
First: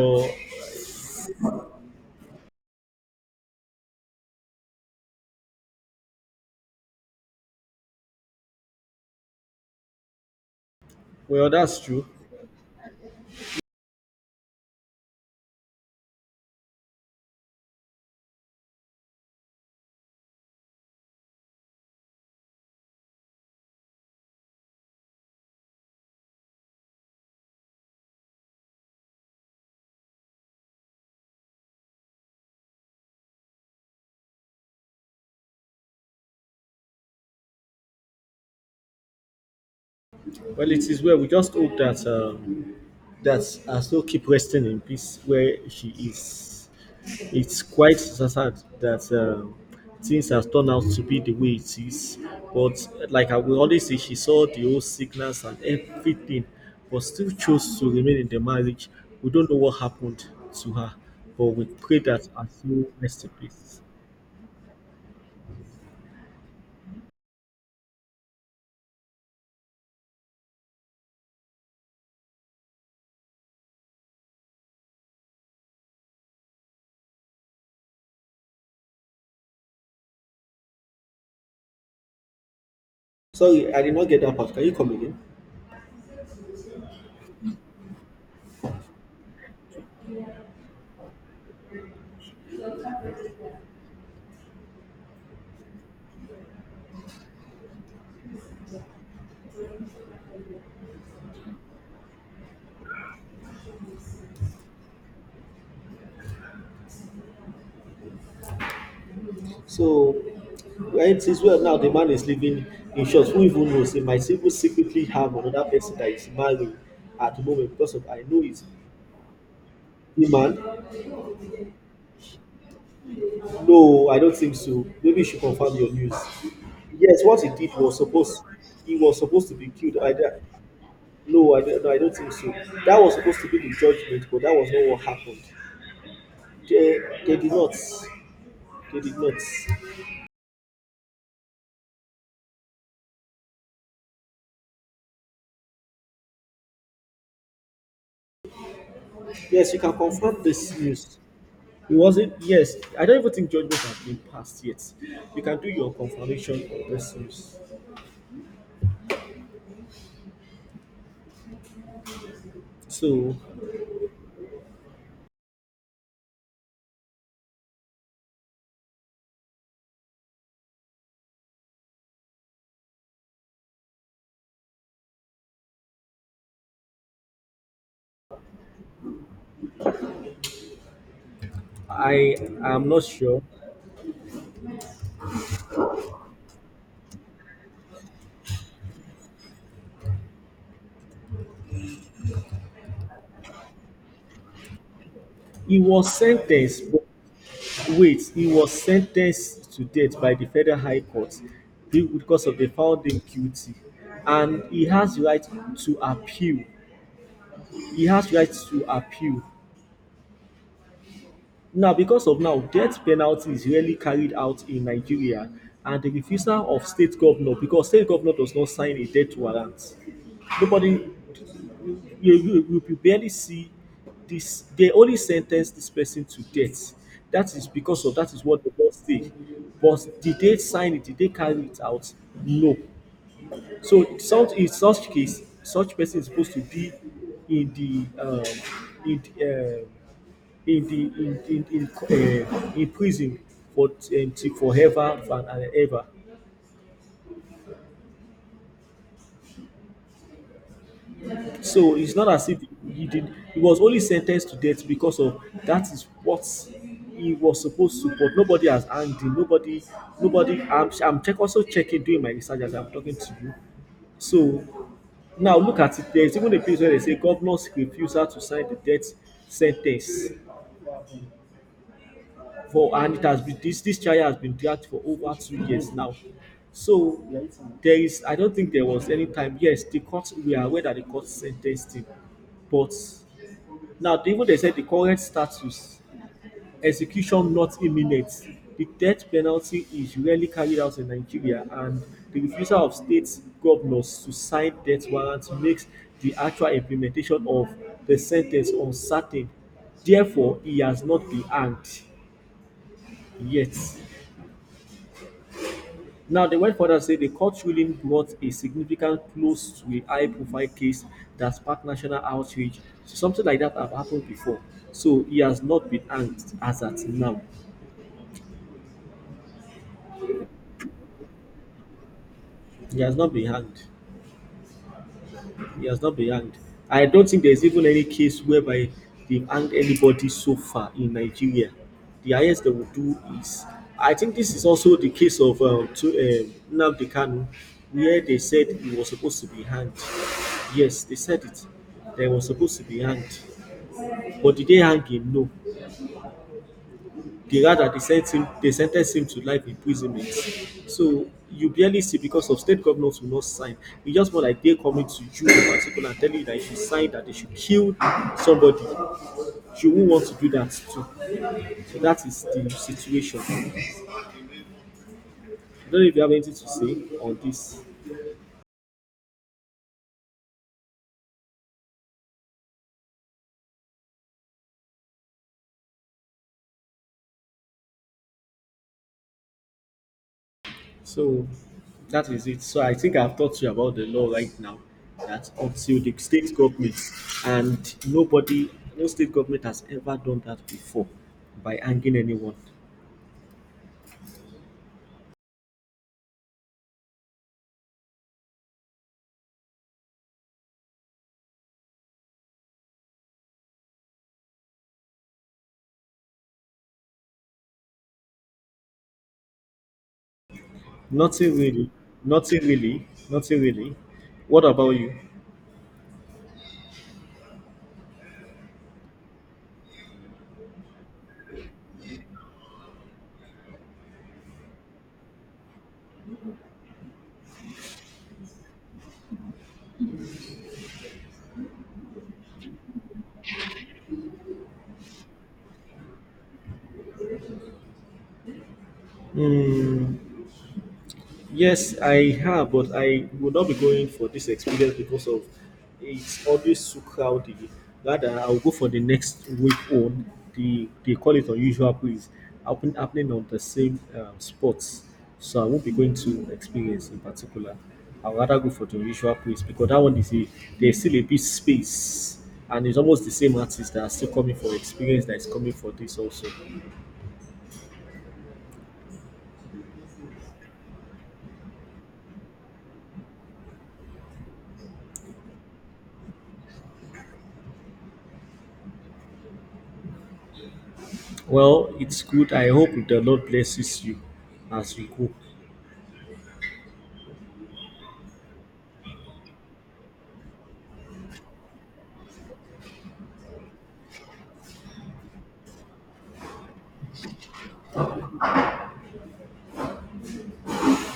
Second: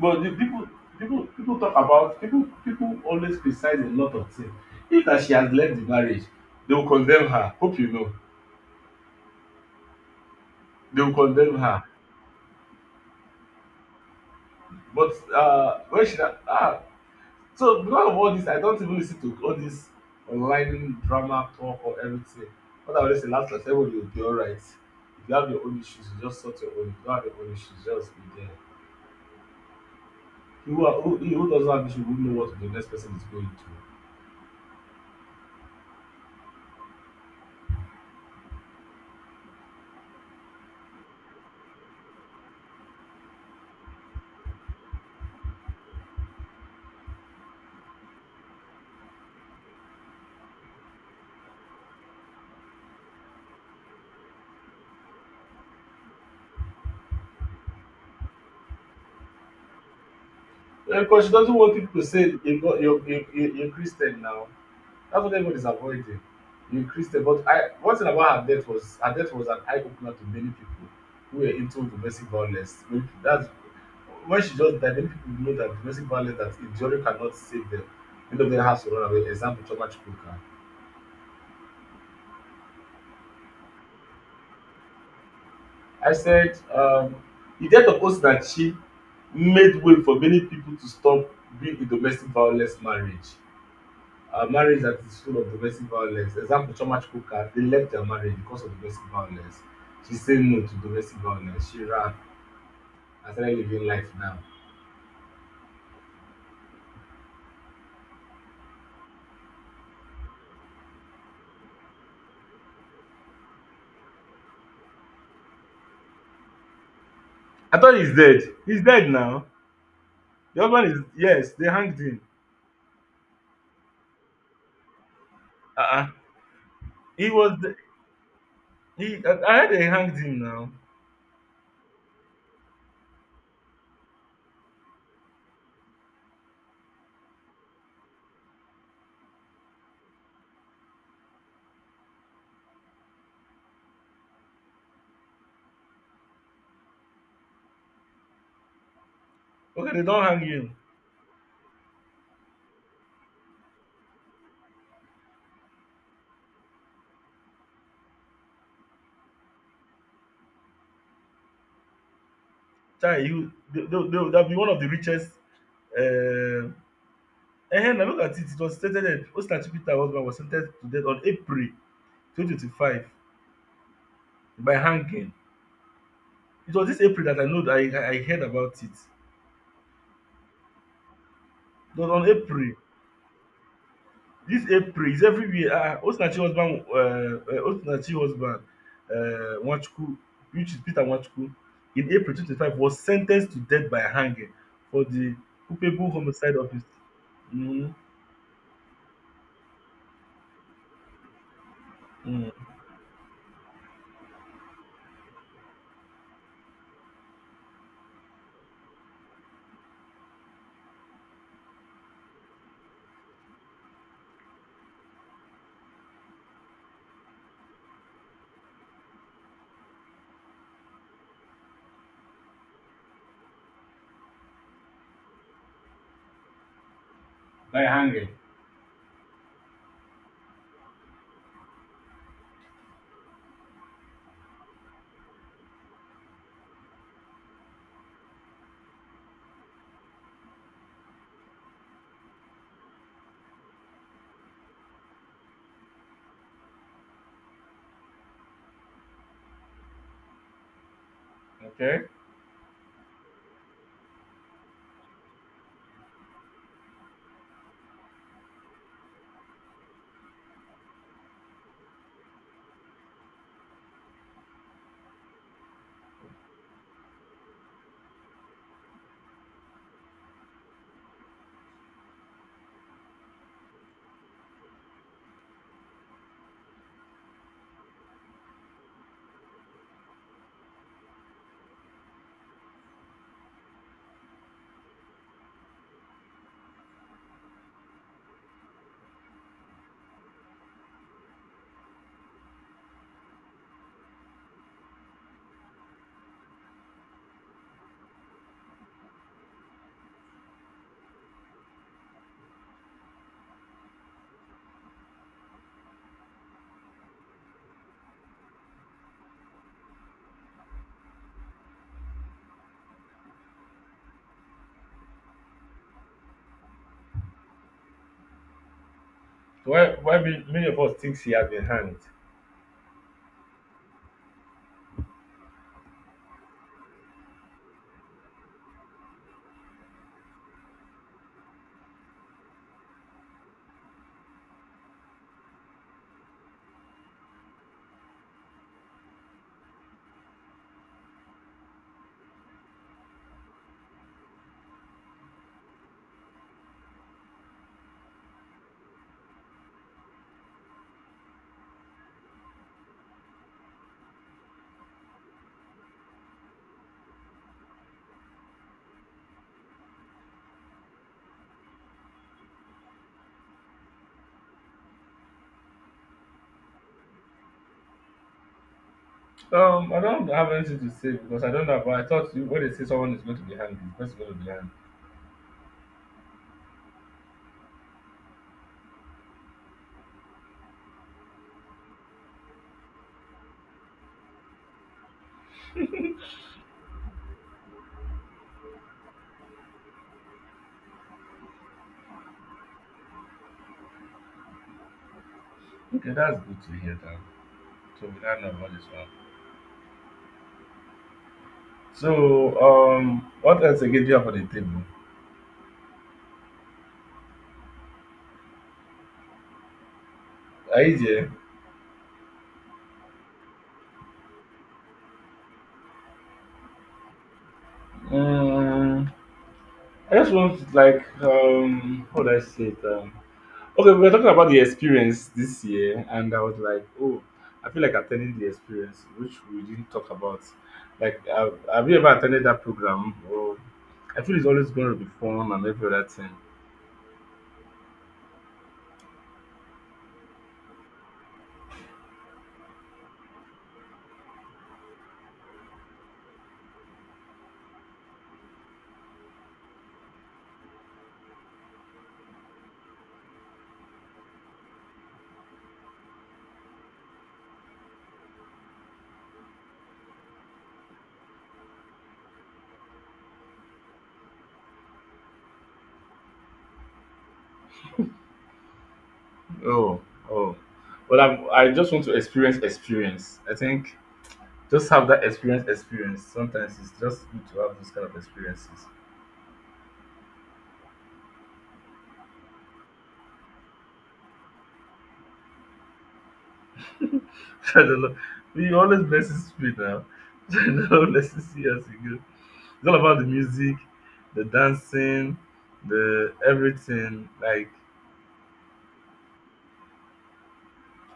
Speaker 2: but the people people people talk about people people always criticize a lot of things. If that she has left the marriage, they will condemn her. Hope you know. They will
Speaker 1: well,
Speaker 2: condemn
Speaker 1: that's
Speaker 2: her.
Speaker 1: true.
Speaker 2: But uh when she na- ah So because of all this, I don't even listen to all this online drama talk or everything. What I always say, last last everybody will be alright. If you have your own issues, you just sort your own. If you don't have your own issues, just be there. Who, are, who, who doesn't have issue, who know what the next person is going to?
Speaker 1: Well, it is well. We just hope that um, that Aso keep resting in peace where she is. It's quite sad that um, things have turned out to be the way it is. But like I will always say, she saw the whole sickness and everything, but still chose to remain in the marriage. We don't know what happened to her,
Speaker 2: Yeah, Because she
Speaker 1: but
Speaker 2: doesn't
Speaker 1: we
Speaker 2: want
Speaker 1: pray
Speaker 2: people to
Speaker 1: that
Speaker 2: say
Speaker 1: her
Speaker 2: you got
Speaker 1: soul
Speaker 2: you
Speaker 1: rest
Speaker 2: you
Speaker 1: in
Speaker 2: you you're
Speaker 1: peace.
Speaker 2: Christian now. That's what everyone is avoiding. You're Christian, but I one thing about her death was her death was an eye opener to many people who were into domestic violence. Many people- That's when she just died. Many people know that domestic violence, that injury cannot save them. Many of them has to run away. Example, Choma Chukwuka.
Speaker 1: Sorry, I did not get that part. Can you come again?
Speaker 2: I said, um, the death of Osinachi made way for many people to stop being in domestic violence marriage. A marriage that is full of domestic violence. Example, Choma Chukwuka, they left their marriage because of domestic violence. She said no to domestic violence. She ran and started living life now.
Speaker 1: So, right, since, well, now the man is living, in short, who even knows? He might even secretly have another person that is married at the moment
Speaker 2: I
Speaker 1: because
Speaker 2: thought
Speaker 1: of
Speaker 2: he's
Speaker 1: I
Speaker 2: dead.
Speaker 1: know it's
Speaker 2: He's dead now.
Speaker 1: the
Speaker 2: The other one
Speaker 1: man.
Speaker 2: is, yes, they hanged him.
Speaker 1: No, I don't think so. Maybe you should confirm your
Speaker 2: Uh-uh.
Speaker 1: news. Yes,
Speaker 2: He
Speaker 1: what he
Speaker 2: was, the,
Speaker 1: did was supposed, he was
Speaker 2: he, I
Speaker 1: supposed to
Speaker 2: I
Speaker 1: be
Speaker 2: heard they
Speaker 1: killed. I
Speaker 2: hanged
Speaker 1: don't-
Speaker 2: him now.
Speaker 1: no, I don't, No, I don't think so. That was supposed to be the judgment, but that was not what happened. They, they did not. They did not. Yes, you
Speaker 2: Okay,
Speaker 1: can
Speaker 2: they don't hang
Speaker 1: confirm
Speaker 2: him.
Speaker 1: this news. It wasn't. Yes, I don't even think judgment has been passed yet. You can do your confirmation of this news.
Speaker 2: Chai,
Speaker 1: So
Speaker 2: you, they, they, they, that'll be one of the richest, uh, Ehen, now look at it, it was stated that Osita Chibita, her husband, was sentenced to death on April twenty twenty five by hanging. It was this April that I know, that I I heard about it. It was on
Speaker 1: I
Speaker 2: April.
Speaker 1: am not sure.
Speaker 2: This April is everywhere. Ah, Osinachi husband um Osinachi husband um Nwachukwu, which is Peter Nwachukwu, in April 25 was sentenced to death by hanging for the
Speaker 1: He
Speaker 2: culpable
Speaker 1: was
Speaker 2: homicide of his.
Speaker 1: sentenced, but,
Speaker 2: Mhm.
Speaker 1: wait, he was sentenced to death by the Federal High Court be- because
Speaker 2: Mm.
Speaker 1: of they found him guilty, and he has right to appeal. He has right to appeal. Now, because of now, death penalty is rarely carried out in Nigeria and the refusal of state governor, because state governor does not sign a death warrant. Nobody, you, you, you you barely see this. They only sentence this person to death. That is
Speaker 2: By
Speaker 1: because of
Speaker 2: hanging.
Speaker 1: that is what the law say. But did they sign it? Did they carry it out? No. So such in such case, such person is supposed to be in the, um, in the, um in the, in in in, uh, in prison for, um, till forever and, and ever. So
Speaker 2: Okay.
Speaker 1: it's not as if he did. He was only sentenced to death because of that is what he was supposed to. But nobody has hanged him. Nobody, nobody. I'm I'm check also checking, doing my research as I'm talking to you. So now look at it. There's even a place where they say governors refusal to sign the death sentence for, and it has been this this trial has been dragged for over two years now. So there is, I don't think there was any time. Yes, the court, we are aware that the court sentenced him, but now they, even they said the current status, execution not imminent. The death penalty is rarely carried out in Nigeria, and the refusal of state governors to sign death warrants makes the actual implementation of the sentence uncertain. Therefore, he has not been hanged yet. Now, they went further to say the court ruling brought a significant close to a high profile case that sparked national outrage. So something like that have happened before. So he has not been hanged as at now.
Speaker 2: So why why many many of us thinks he has been hanged?
Speaker 1: He has not been hanged. He has not been hanged. I don't think there's even any case whereby they've hanged anybody so far in Nigeria. The highest they will do is, I think this is also the case of uh, to, um Nnamdi Kanu, where they said he was supposed to be hanged. Yes, they said it. They were supposed to be hanged. But did they hang him? No. The rather they sent him they sentenced him to life imprisonment. So you barely see because of state governors will not sign. It's just more like they're coming to you in particular and telling you that you should sign that they should kill somebody. You won't want to do that too. So that is the situation. I don't know if you have anything to say on this.
Speaker 2: Um, I don't have anything to say because I don't know. But I thought you- when they say someone is going to be hungry, the person is going to be hungry.
Speaker 1: So that is it. So I think I've talked to you about the law right now. That until the state government and nobody, no state government has ever done that before by hanging anyone.
Speaker 2: Okay, that's good to hear that. So we now know about this one. So, um, what else again do you have on the table? Are you there?
Speaker 1: Nothing really. Nothing really. Nothing really. What about you?
Speaker 2: Mm, I just want, like, um, how do I say it? Um, okay, we were talking about the experience this year, and I was like, oh, I feel like attending the experience, which we didn't talk about. Like, have, have you ever attended that program? Or I feel it's always going to be fun and every other thing.
Speaker 1: Hmm. Yes, I have, but I would not be going for this experience because of it's always so crowded. Rather, I'll go for the next week on. The they call it unusual place, happen, happening on the same um, spots. So I won't be going to experience in particular. I will rather go for the unusual place because that one is a there's still a bit space, and it's almost the same artists that are still coming for experience that is coming for this also.
Speaker 2: Oh, oh. Well, I'm, I just want to experience experience. I think just have that experience experience. Sometimes it's just good to have those kind of experiences.
Speaker 1: Well, it's good. I hope the Lord blesses you as you go.
Speaker 2: *laughs* I don't know. You always blesses me now. *laughs* I don't know. Let's see how it It's all about the music, the dancing, the everything, like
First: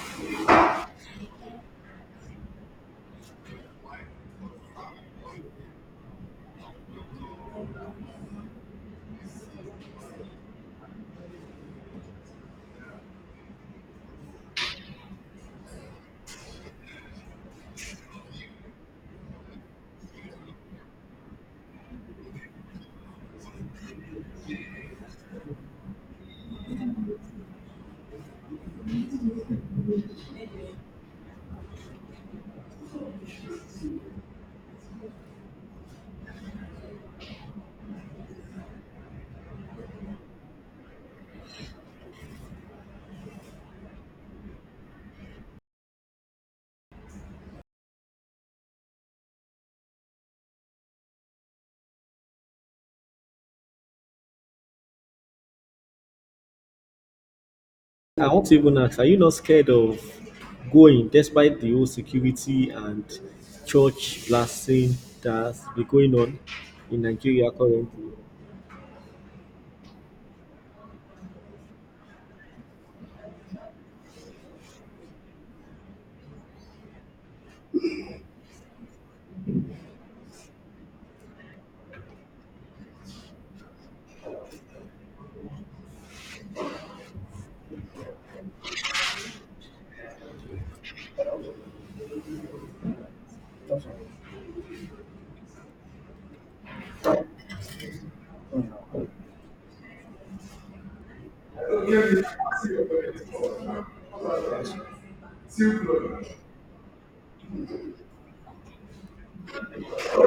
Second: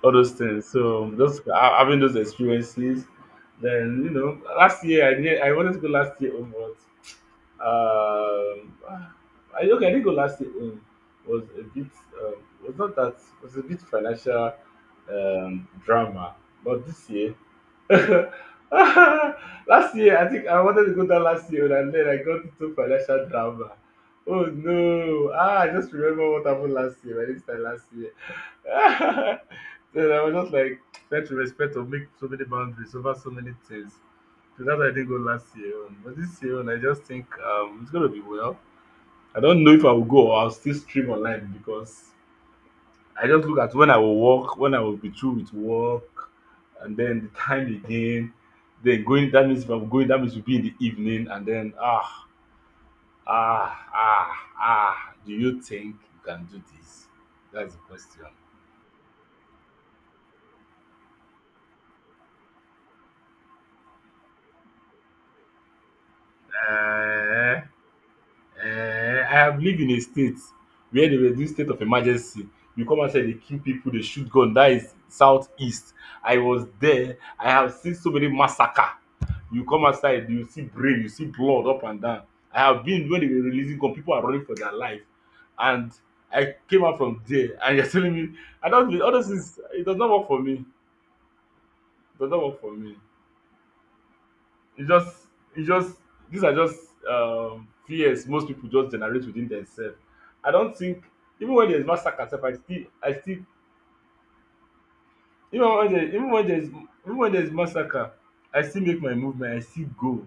Speaker 2: all those things. So just ha- having those experiences. Then you know, last year I did. I wanted to go last year. Oh, Um, I Okay. I think Olase um, was a bit, um, was not that, was a bit financial, um, drama, but this year, *laughs* last year I think I wanted to go down last year, and then I got into financial drama. Oh no! Ah, I just remember what happened last year. By this time last year, *laughs* then I was just like trying to respect or make so many boundaries over so many things. So that's why I didn't go last year. On. But this year, on, I just think, um, it's gonna be well. I don't know if I will go or I'll still stream online, because I just look at when I will work, when I will be through with work, and then the time again. Then going, that means if I'm going, that means will be in the evening, and then ah ah ah ah. Do you think you can do this? That's the question.
Speaker 1: I want to even ask, are you not scared of going despite the whole security and church blasting that's been going on in Nigeria
Speaker 2: Eh?
Speaker 1: currently?
Speaker 2: um I have lived in a state where they were doing state of emergency. You come outside, they kill people, they shoot gun. That is southeast. I was there, I have seen so many massacre. You come outside you see brain, you see blood up and down. I have been when they were releasing gun, people are running for their life, and I came out from there and *laughs* you are telling me I don all those things. It does not work for me, it does not work for me. It's just, it's just, these are just, um, fears most people just generate within themselves. I don't think even when there's massacre, sef, I still, I still, even when there, even when there's, even when there's massacre, I still make my movement. I still go.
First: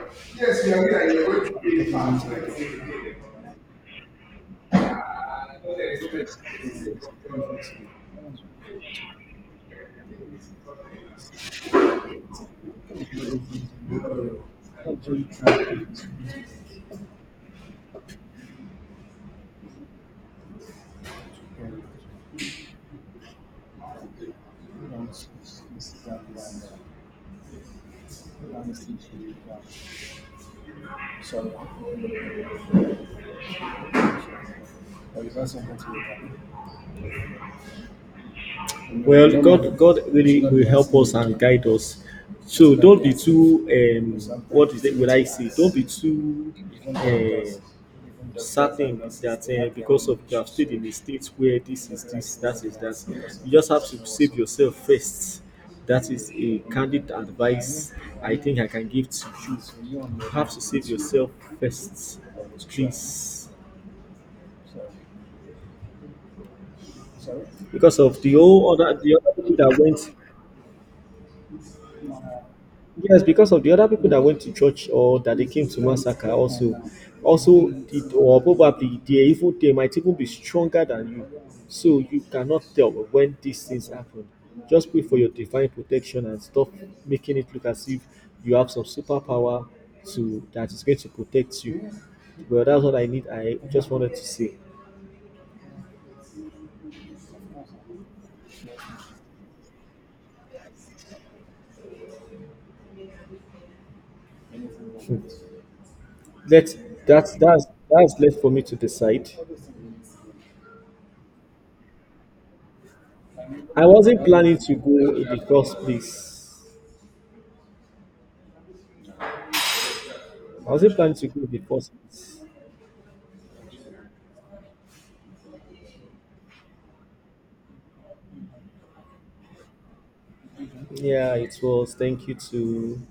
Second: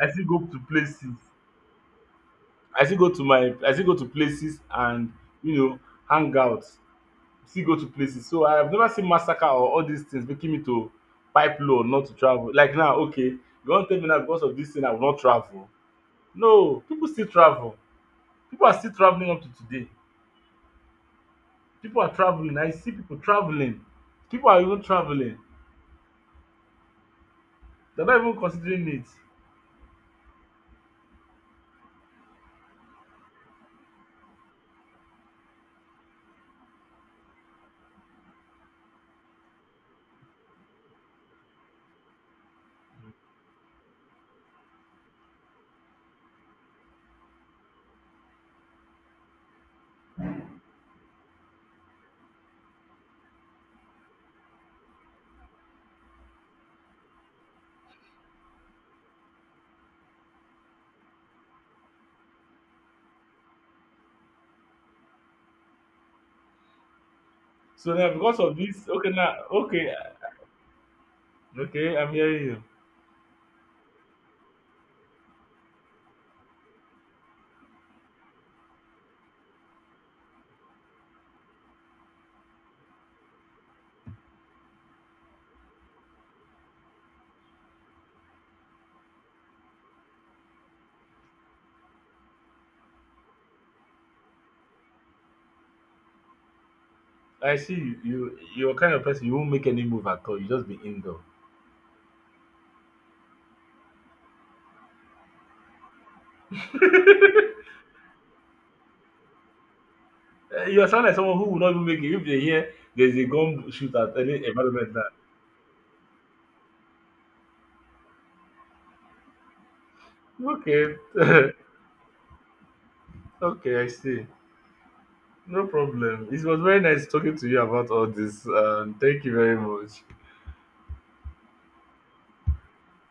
Speaker 2: I still go to
Speaker 1: Yes, we are aware
Speaker 2: places.
Speaker 1: you are going to be in fans, like,
Speaker 2: I still go
Speaker 1: and
Speaker 2: to my, I still go to places and you know
Speaker 1: there is always
Speaker 2: hang out.
Speaker 1: criticism.
Speaker 2: Still go to places. So I have never seen massacre or all these things making me to pipe low, not to travel. Like now, okay, you want to tell me now because of this thing I will not travel. No, people still travel. People are still traveling up to today. People are traveling. I see people traveling. People are even traveling. They're not even considering it.
Speaker 1: Sorry, there is also something to it. Well, God, God really will help us and guide us. So don't be too, um, what is it? Will I say? Don't be too uh, certain that uh, because of you have stayed in a state where this is this, that is that. You just have to save yourself first. That is a candid advice I think I can give to you. You have to save yourself first, please.
Speaker 2: So
Speaker 1: Because
Speaker 2: now
Speaker 1: of the
Speaker 2: because of
Speaker 1: whole
Speaker 2: this,
Speaker 1: other,
Speaker 2: okay
Speaker 1: the
Speaker 2: now,
Speaker 1: other people
Speaker 2: okay,
Speaker 1: that
Speaker 2: okay, I'm
Speaker 1: went.
Speaker 2: hearing you.
Speaker 1: Yes, because of the other people that went to church or that they came to massacre also, also it, or probably they even they might even be stronger than you. So you cannot tell when these things happen. Just pray for your divine protection and stop making it look as if you have some superpower to that is going to protect you. Well, that's what I need. I just wanted to say.
Speaker 2: I see you. You you're kind of person you won't make any move at all. You just be indoor.
Speaker 1: Hmm. Let that's
Speaker 2: *laughs*
Speaker 1: that's that's left for me to decide.
Speaker 2: Uh, you are sound like someone who will not even make it if they hear there's a gun
Speaker 1: I
Speaker 2: shoot at
Speaker 1: wasn't
Speaker 2: any
Speaker 1: planning to
Speaker 2: environment
Speaker 1: go in the first place.
Speaker 2: now.
Speaker 1: I was even planning to go
Speaker 2: Okay.
Speaker 1: before six.
Speaker 2: *laughs* okay, I see. No problem. It was very nice talking to you about all this. Um, thank you very much.
Speaker 1: Yeah, it was. Thank you to.